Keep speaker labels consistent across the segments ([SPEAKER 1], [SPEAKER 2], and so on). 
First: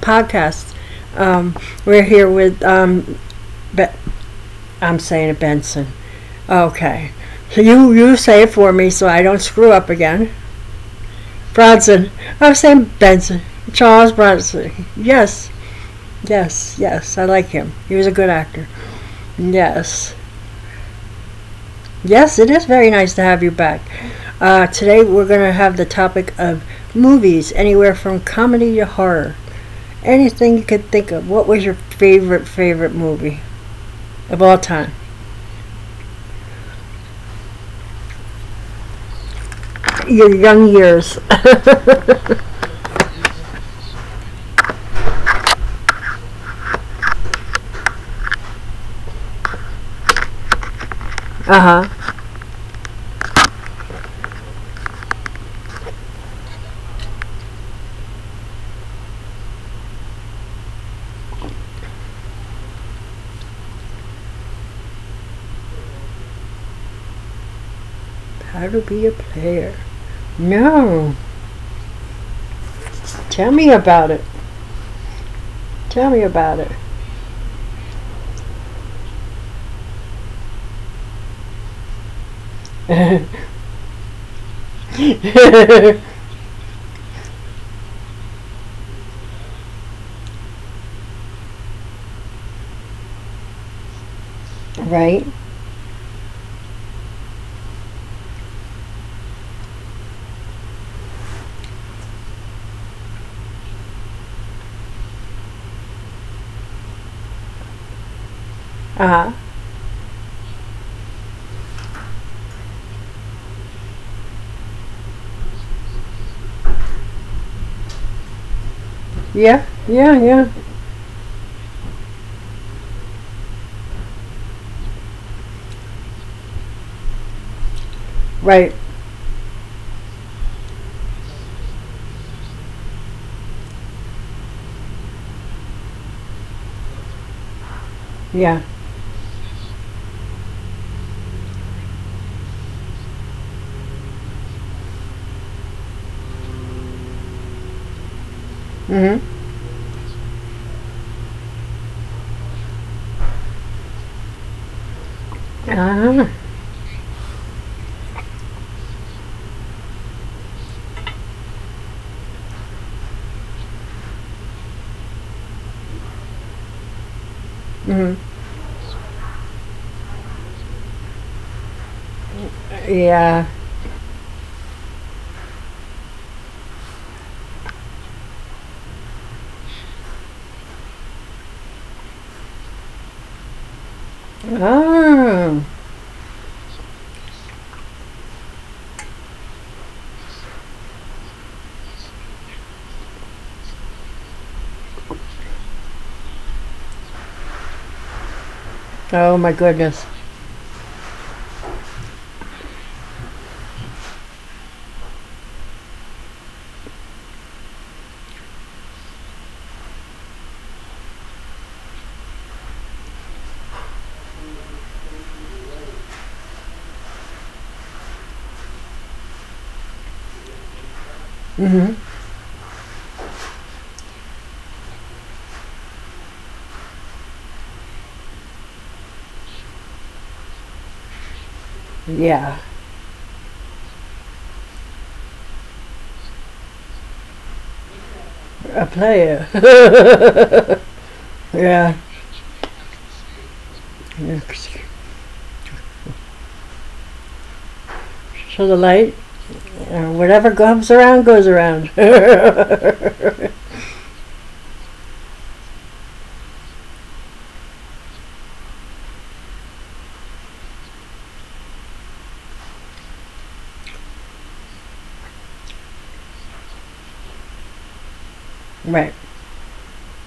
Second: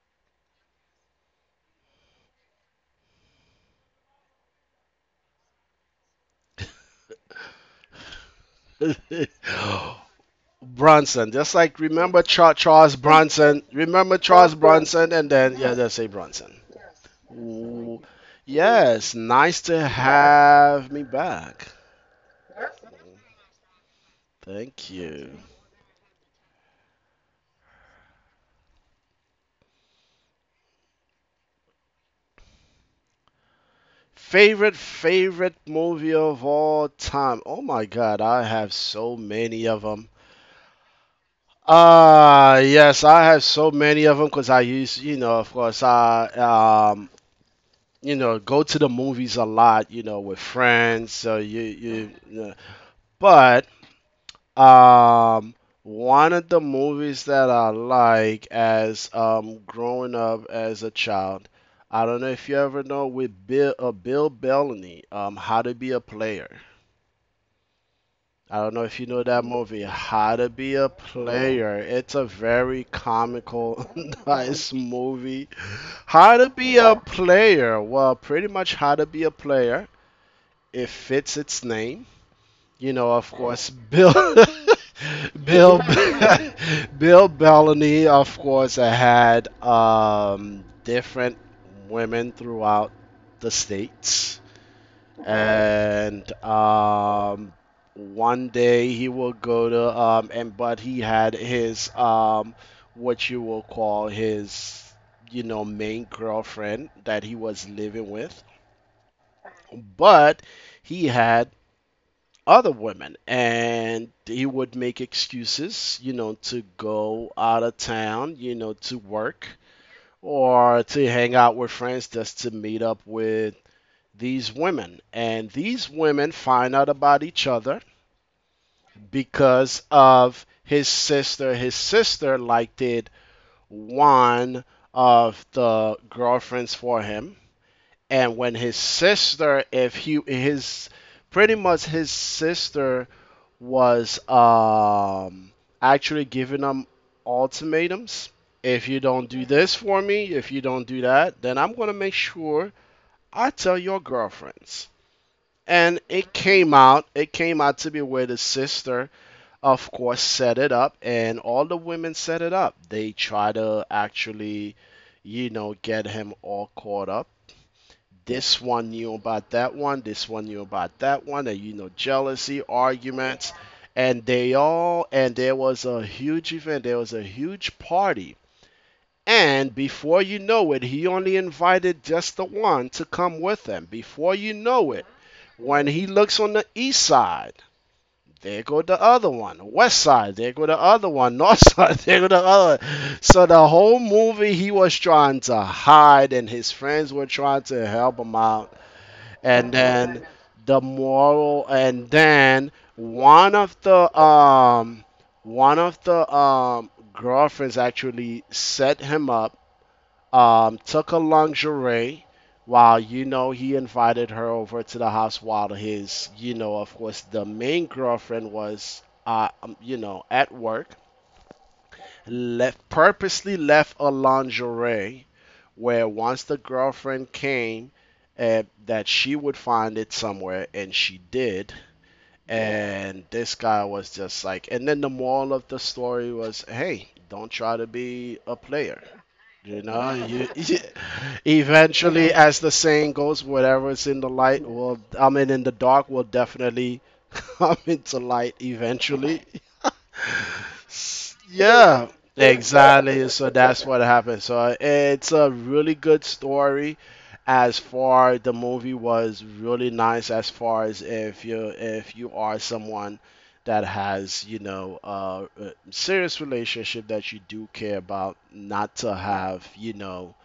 [SPEAKER 1] podcast. Um, we're here with Be- I'm saying it Benson. Okay, so you say it for me so I don't screw up again.
[SPEAKER 2] Bronson, just like
[SPEAKER 1] Bronson.
[SPEAKER 2] remember
[SPEAKER 1] I'm
[SPEAKER 2] Charles
[SPEAKER 1] saying Benson.
[SPEAKER 2] Bronson. Remember
[SPEAKER 1] Charles
[SPEAKER 2] Charles
[SPEAKER 1] Bronson.
[SPEAKER 2] Bronson, and then yeah,
[SPEAKER 1] Yes,
[SPEAKER 2] just say Bronson.
[SPEAKER 1] yes, yes. I like him.
[SPEAKER 2] Ooh,
[SPEAKER 1] He was a good actor.
[SPEAKER 2] yes, nice to
[SPEAKER 1] Yes,
[SPEAKER 2] have me back.
[SPEAKER 1] yes. It is very nice to have you back.
[SPEAKER 2] Thank
[SPEAKER 1] Today
[SPEAKER 2] you.
[SPEAKER 1] we're going to have the topic of movies, anywhere from comedy to horror. Anything you could think of. What was your favorite movie? Of
[SPEAKER 2] Favorite
[SPEAKER 1] all time.
[SPEAKER 2] favorite movie of all time. Oh my God, I have so many of them.
[SPEAKER 1] Your young years.
[SPEAKER 2] Ah, yes, I have so many of them because I used, you know, of course, I you know, go to the movies a lot, you know, with friends. So you
[SPEAKER 1] Huh.
[SPEAKER 2] you But um, One of the movies that I like as growing up as a child, I don't know if you ever know with Bill Bellamy, How to Be a Player. I don't know
[SPEAKER 1] How
[SPEAKER 2] if
[SPEAKER 1] to
[SPEAKER 2] you know
[SPEAKER 1] be a
[SPEAKER 2] that movie,
[SPEAKER 1] player.
[SPEAKER 2] How to Be a
[SPEAKER 1] No.
[SPEAKER 2] Player. It's a very
[SPEAKER 1] Tell
[SPEAKER 2] comical,
[SPEAKER 1] me about it.
[SPEAKER 2] nice movie.
[SPEAKER 1] Tell
[SPEAKER 2] How
[SPEAKER 1] me
[SPEAKER 2] to Be
[SPEAKER 1] about it.
[SPEAKER 2] a Player. Well, pretty much How to Be a Player. It fits its name. You know, of course, Bill, Bill, Bill Bellamy, of course, had different women throughout the states,
[SPEAKER 1] right?
[SPEAKER 2] and one day he will go to and but he had his what you will call his, you know, main girlfriend that he was living with,
[SPEAKER 1] Uh huh.
[SPEAKER 2] but he had other women and he would make excuses, you know, to go out of town, you know, to work
[SPEAKER 1] Yeah, yeah, yeah.
[SPEAKER 2] or to hang out with friends just to meet up with these women, and these women find out about each other
[SPEAKER 1] Right.
[SPEAKER 2] because of his sister. His sister liked it, one of the girlfriends for him, and when his
[SPEAKER 1] Yeah.
[SPEAKER 2] sister, if he his pretty much his sister was actually giving him ultimatums. If you
[SPEAKER 1] Mm
[SPEAKER 2] don't
[SPEAKER 1] hmm.
[SPEAKER 2] do this for me, if you don't do that, then I'm going to make sure I tell your girlfriends.
[SPEAKER 1] Uh
[SPEAKER 2] And it
[SPEAKER 1] huh.
[SPEAKER 2] came out, to be where the sister, of course, set it up and all the women set it up. They try to actually, you know, get him all caught up.
[SPEAKER 1] Mm hmm.
[SPEAKER 2] This one knew about that one. This one knew about that one. And you know, jealousy, arguments,
[SPEAKER 1] Yeah.
[SPEAKER 2] and they all. And there was a huge event. There was a huge party. And before you know it, he only invited just the one to come with him. Before you know it,
[SPEAKER 1] Oh.
[SPEAKER 2] when he looks on the east side, there go the other one. West side, there go the other one. North side, there go the other. So the whole movie he was trying to hide, and his friends were trying to help him out,
[SPEAKER 1] Oh my
[SPEAKER 2] and
[SPEAKER 1] goodness.
[SPEAKER 2] then the moral, and then one of the um one of the girlfriends actually set him up. Took her lingerie while, you know, he invited her over to the house while his, you know, of course, the main girlfriend was you know, at work.
[SPEAKER 1] Mm hmm.
[SPEAKER 2] Left purposely, left a lingerie where once the girlfriend came, that she would find it somewhere, and she did. Yeah.
[SPEAKER 1] Yeah.
[SPEAKER 2] And this guy was just like, and then the moral of the story was, hey, don't try to be a
[SPEAKER 1] A
[SPEAKER 2] player.
[SPEAKER 1] player.
[SPEAKER 2] You know,
[SPEAKER 1] yeah.
[SPEAKER 2] eventually, as the saying goes, whatever's in the light will, I mean, in the dark will definitely come into light
[SPEAKER 1] So the light,
[SPEAKER 2] eventually.
[SPEAKER 1] whatever comes around goes around.
[SPEAKER 2] Yeah, exactly. So that's what happened. So it's a really good story, as far the movie was really nice, as far as if you are someone that has, you know, a serious relationship that you do care about, not to
[SPEAKER 1] right.
[SPEAKER 2] have, you know,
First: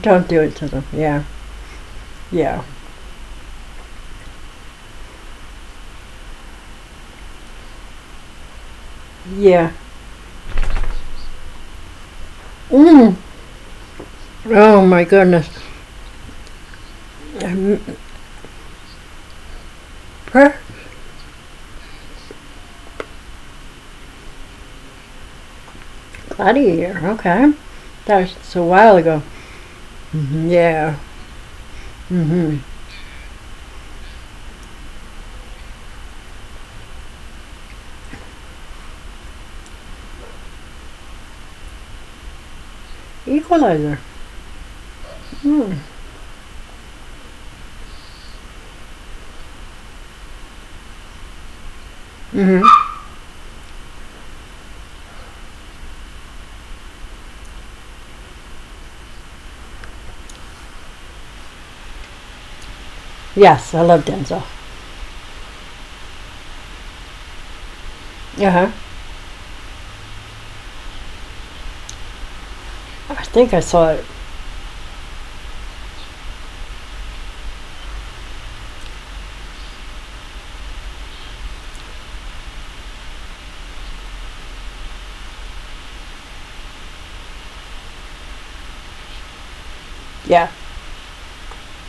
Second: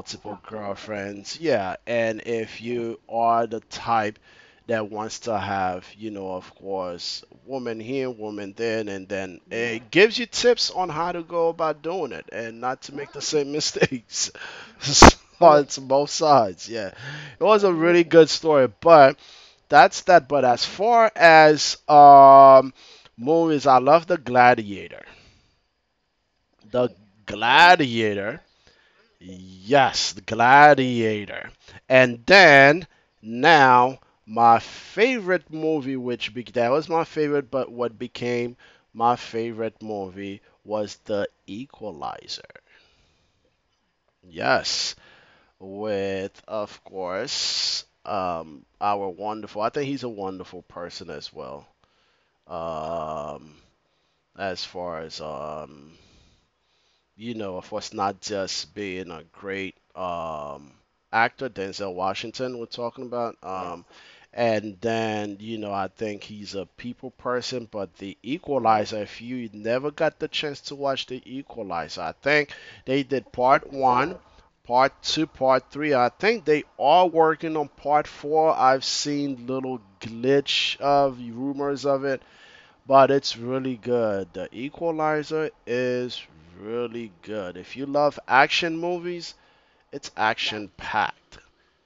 [SPEAKER 1] Don't do it to them. Yeah.
[SPEAKER 2] girlfriends. Yeah, and if
[SPEAKER 1] Yeah.
[SPEAKER 2] you are the type that wants to have, you know, of course, woman here, woman there, and then yeah,
[SPEAKER 1] Yeah.
[SPEAKER 2] it gives you tips on how to go about doing it and not to make
[SPEAKER 1] Mm.
[SPEAKER 2] the same mistakes.
[SPEAKER 1] Oh my
[SPEAKER 2] So,
[SPEAKER 1] goodness.
[SPEAKER 2] right, it's both sides, yeah. It was a
[SPEAKER 1] Um,
[SPEAKER 2] really, yeah, good story, but. That's that. But as far as movies, I love The Gladiator. The, oh,
[SPEAKER 1] Gladiator. Okay.
[SPEAKER 2] Gladiator.
[SPEAKER 1] That's a while ago.
[SPEAKER 2] Yes, the
[SPEAKER 1] Hmm. Yeah.
[SPEAKER 2] Gladiator. And
[SPEAKER 1] Hmm.
[SPEAKER 2] then now my favorite movie, which that was my favorite, but what became my favorite movie was The Equalizer.
[SPEAKER 1] Equalizer.
[SPEAKER 2] Yes,
[SPEAKER 1] Mm.
[SPEAKER 2] with, of course, our wonderful. I think he's a wonderful person as well.
[SPEAKER 1] Mm-hmm.
[SPEAKER 2] Um, as far as you know, of course, not just being a great actor, Denzel Washington, we're talking about.
[SPEAKER 1] Yes,
[SPEAKER 2] Yeah.
[SPEAKER 1] I love Denzel.
[SPEAKER 2] And then, you know, I think he's a people person, but The, mm,
[SPEAKER 1] Uh huh.
[SPEAKER 2] Equalizer, if you never got the chance to watch The Equalizer, I think they
[SPEAKER 1] I
[SPEAKER 2] did
[SPEAKER 1] think I
[SPEAKER 2] part
[SPEAKER 1] saw it.
[SPEAKER 2] one, part two, part three. I think they are working on part four. I've seen little glitch of rumors of it, but it's really good. The Equalizer is really good. If you love action movies, it's
[SPEAKER 1] Yeah.
[SPEAKER 2] action packed.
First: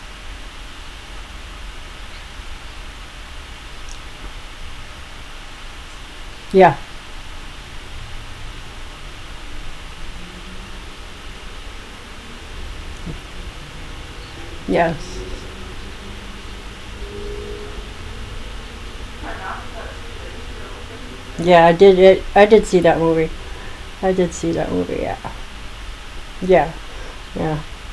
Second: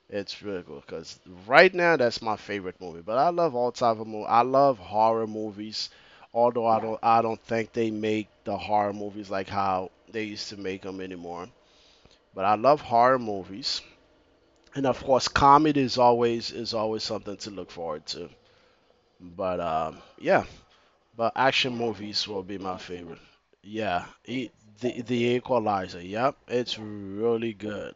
[SPEAKER 2] It's really good because right now that's my favorite movie. But I love all type of movies. I love horror movies, although
[SPEAKER 1] Yeah.
[SPEAKER 2] I don't think they make the horror movies like how they used to make them anymore. But I love horror movies, and of
[SPEAKER 1] Yes.
[SPEAKER 2] course comedy is always something to look forward to. But yeah, but
[SPEAKER 1] Yeah, I
[SPEAKER 2] action
[SPEAKER 1] did it.
[SPEAKER 2] movies will
[SPEAKER 1] I
[SPEAKER 2] be
[SPEAKER 1] did
[SPEAKER 2] my
[SPEAKER 1] see that
[SPEAKER 2] favorite.
[SPEAKER 1] movie.
[SPEAKER 2] Yeah,
[SPEAKER 1] I did see that movie.
[SPEAKER 2] the
[SPEAKER 1] Yeah.
[SPEAKER 2] the Equalizer. Yep,
[SPEAKER 1] Yeah.
[SPEAKER 2] it's really
[SPEAKER 1] Yeah.
[SPEAKER 2] good.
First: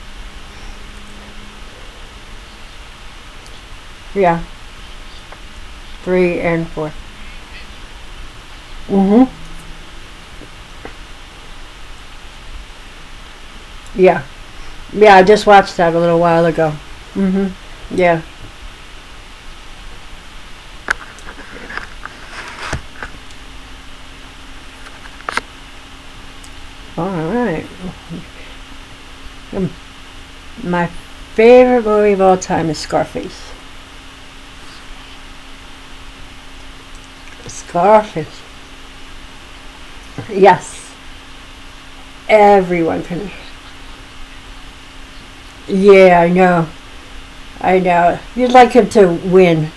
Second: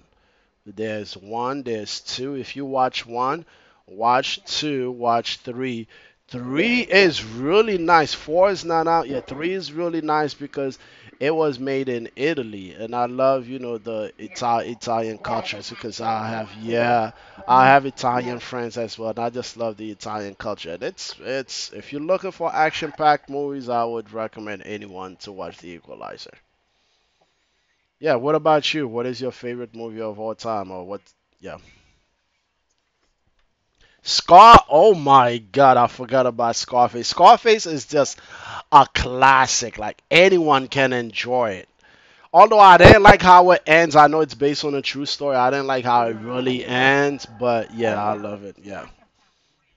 [SPEAKER 2] There's one, there's two. If you watch one, watch
[SPEAKER 1] Yeah.
[SPEAKER 2] two, watch three.
[SPEAKER 1] Three and
[SPEAKER 2] Three
[SPEAKER 1] four.
[SPEAKER 2] is really nice. Four is not out
[SPEAKER 1] Mm-hmm.
[SPEAKER 2] yet. Three is really nice because it was made in Italy, and I love, you know, the
[SPEAKER 1] Yeah. Yeah.
[SPEAKER 2] Italian
[SPEAKER 1] I just
[SPEAKER 2] cultures
[SPEAKER 1] watched that a
[SPEAKER 2] because
[SPEAKER 1] little
[SPEAKER 2] I
[SPEAKER 1] while
[SPEAKER 2] have,
[SPEAKER 1] ago.
[SPEAKER 2] yeah, I have
[SPEAKER 1] Mm-hmm. Yeah.
[SPEAKER 2] Italian friends as well, and I just love the Italian culture. And it's if you're looking for action-packed movies, I would recommend anyone to watch The Equalizer.
[SPEAKER 1] All right.
[SPEAKER 2] Yeah, what about you? What is your favorite movie of all time, or
[SPEAKER 1] My
[SPEAKER 2] what? Yeah.
[SPEAKER 1] favorite movie of all time is Scarface.
[SPEAKER 2] Scar, oh my god, I forgot about Scarface. Scarface is just
[SPEAKER 1] Scarface.
[SPEAKER 2] a classic. Like anyone can
[SPEAKER 1] Yes,
[SPEAKER 2] enjoy it. Although I didn't
[SPEAKER 1] everyone
[SPEAKER 2] like
[SPEAKER 1] can.
[SPEAKER 2] how it ends. I know it's based on a true story. I didn't like how it
[SPEAKER 1] Yeah, I
[SPEAKER 2] really
[SPEAKER 1] know.
[SPEAKER 2] ends, but
[SPEAKER 1] I
[SPEAKER 2] yeah, I
[SPEAKER 1] know.
[SPEAKER 2] love
[SPEAKER 1] You'd
[SPEAKER 2] it.
[SPEAKER 1] like
[SPEAKER 2] Yeah.
[SPEAKER 1] him to win.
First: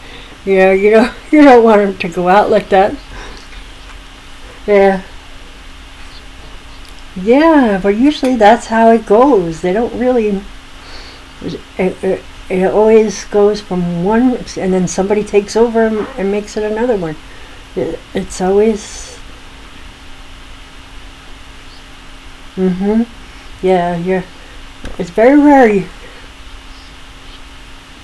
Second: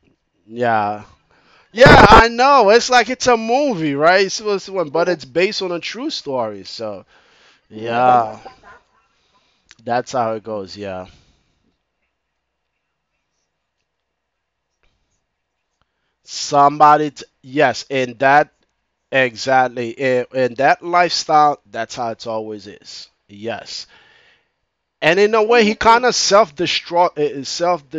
[SPEAKER 1] You know, you
[SPEAKER 2] Yeah.
[SPEAKER 1] don't, you don't want him
[SPEAKER 2] Yeah,
[SPEAKER 1] to go
[SPEAKER 2] I
[SPEAKER 1] out like
[SPEAKER 2] know. It's
[SPEAKER 1] that.
[SPEAKER 2] like it's a movie, right? It's supposed to win,
[SPEAKER 1] Yeah,
[SPEAKER 2] but it's based on a true story. So,
[SPEAKER 1] yeah. But usually
[SPEAKER 2] yeah.
[SPEAKER 1] that's how it goes. They don't
[SPEAKER 2] That's how
[SPEAKER 1] really.
[SPEAKER 2] it goes. Yeah.
[SPEAKER 1] It, it, it always goes from one, and then somebody takes over and makes it another one.
[SPEAKER 2] Yes, in
[SPEAKER 1] It's
[SPEAKER 2] that
[SPEAKER 1] always.
[SPEAKER 2] exactly. And that lifestyle, that's how it's always
[SPEAKER 1] Mm-hmm.
[SPEAKER 2] is. Yes.
[SPEAKER 1] Yeah, yeah. It's
[SPEAKER 2] And
[SPEAKER 1] very
[SPEAKER 2] in a way, he
[SPEAKER 1] rare.
[SPEAKER 2] kind of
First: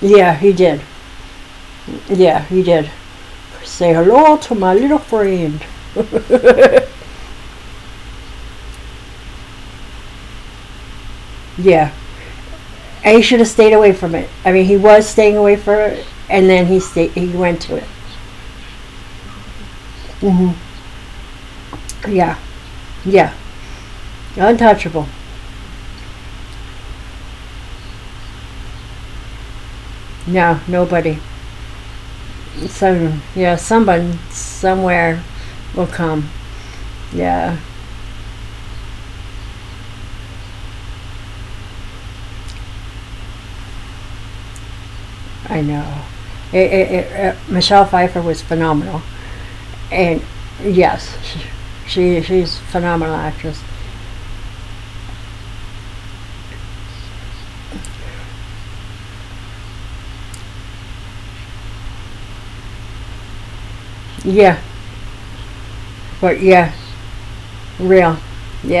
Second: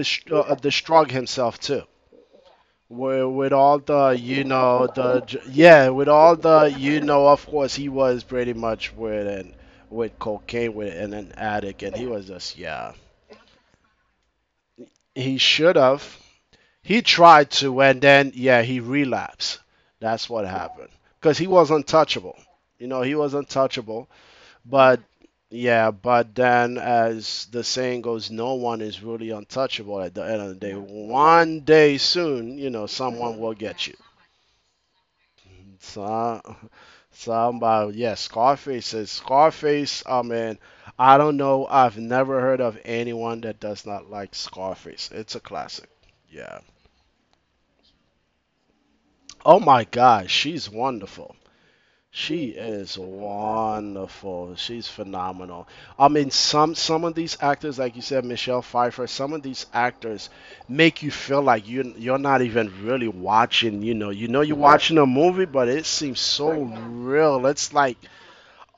[SPEAKER 1] Yeah, he did.
[SPEAKER 2] himself too.
[SPEAKER 1] Yeah, he did.
[SPEAKER 2] With all
[SPEAKER 1] Say
[SPEAKER 2] the,
[SPEAKER 1] hello
[SPEAKER 2] you
[SPEAKER 1] to my
[SPEAKER 2] know,
[SPEAKER 1] little friend.
[SPEAKER 2] yeah, with all the, you know, of course, he was pretty much with cocaine with and an addict,
[SPEAKER 1] Yeah,
[SPEAKER 2] and he was just yeah.
[SPEAKER 1] and he should have stayed away from it. I mean, he was staying
[SPEAKER 2] He
[SPEAKER 1] away
[SPEAKER 2] should
[SPEAKER 1] from
[SPEAKER 2] have.
[SPEAKER 1] it, and then he
[SPEAKER 2] He
[SPEAKER 1] stayed. He
[SPEAKER 2] tried
[SPEAKER 1] went
[SPEAKER 2] to,
[SPEAKER 1] to it.
[SPEAKER 2] and then yeah, he relapsed. That's what
[SPEAKER 1] Hmm.
[SPEAKER 2] happened because he was untouchable.
[SPEAKER 1] Yeah,
[SPEAKER 2] You know, he was
[SPEAKER 1] yeah,
[SPEAKER 2] untouchable. But
[SPEAKER 1] untouchable.
[SPEAKER 2] yeah, but then as the saying goes, no one is really untouchable at the end of the
[SPEAKER 1] No,
[SPEAKER 2] day.
[SPEAKER 1] nobody.
[SPEAKER 2] One day soon, you know,
[SPEAKER 1] Some,
[SPEAKER 2] someone will
[SPEAKER 1] yeah,
[SPEAKER 2] get you.
[SPEAKER 1] someone somewhere will come.
[SPEAKER 2] So,
[SPEAKER 1] Yeah,
[SPEAKER 2] somebody, yeah, Scarface. I mean, I don't know. I've never heard of anyone that does not like Scarface. It's a
[SPEAKER 1] I
[SPEAKER 2] classic.
[SPEAKER 1] know.
[SPEAKER 2] Yeah.
[SPEAKER 1] Michelle Pfeiffer was phenomenal,
[SPEAKER 2] Oh my
[SPEAKER 1] and
[SPEAKER 2] God, she's
[SPEAKER 1] yes,
[SPEAKER 2] wonderful. She
[SPEAKER 1] she's a
[SPEAKER 2] is
[SPEAKER 1] phenomenal actress.
[SPEAKER 2] wonderful. She's phenomenal. I mean, some of these actors, like you said, Michelle Pfeiffer, some of these actors make you feel like you're not even really watching. You know you're
[SPEAKER 1] Yeah,
[SPEAKER 2] right, watching a movie, but it seems
[SPEAKER 1] but
[SPEAKER 2] so
[SPEAKER 1] yeah,
[SPEAKER 2] right, real. It's like,
[SPEAKER 1] real.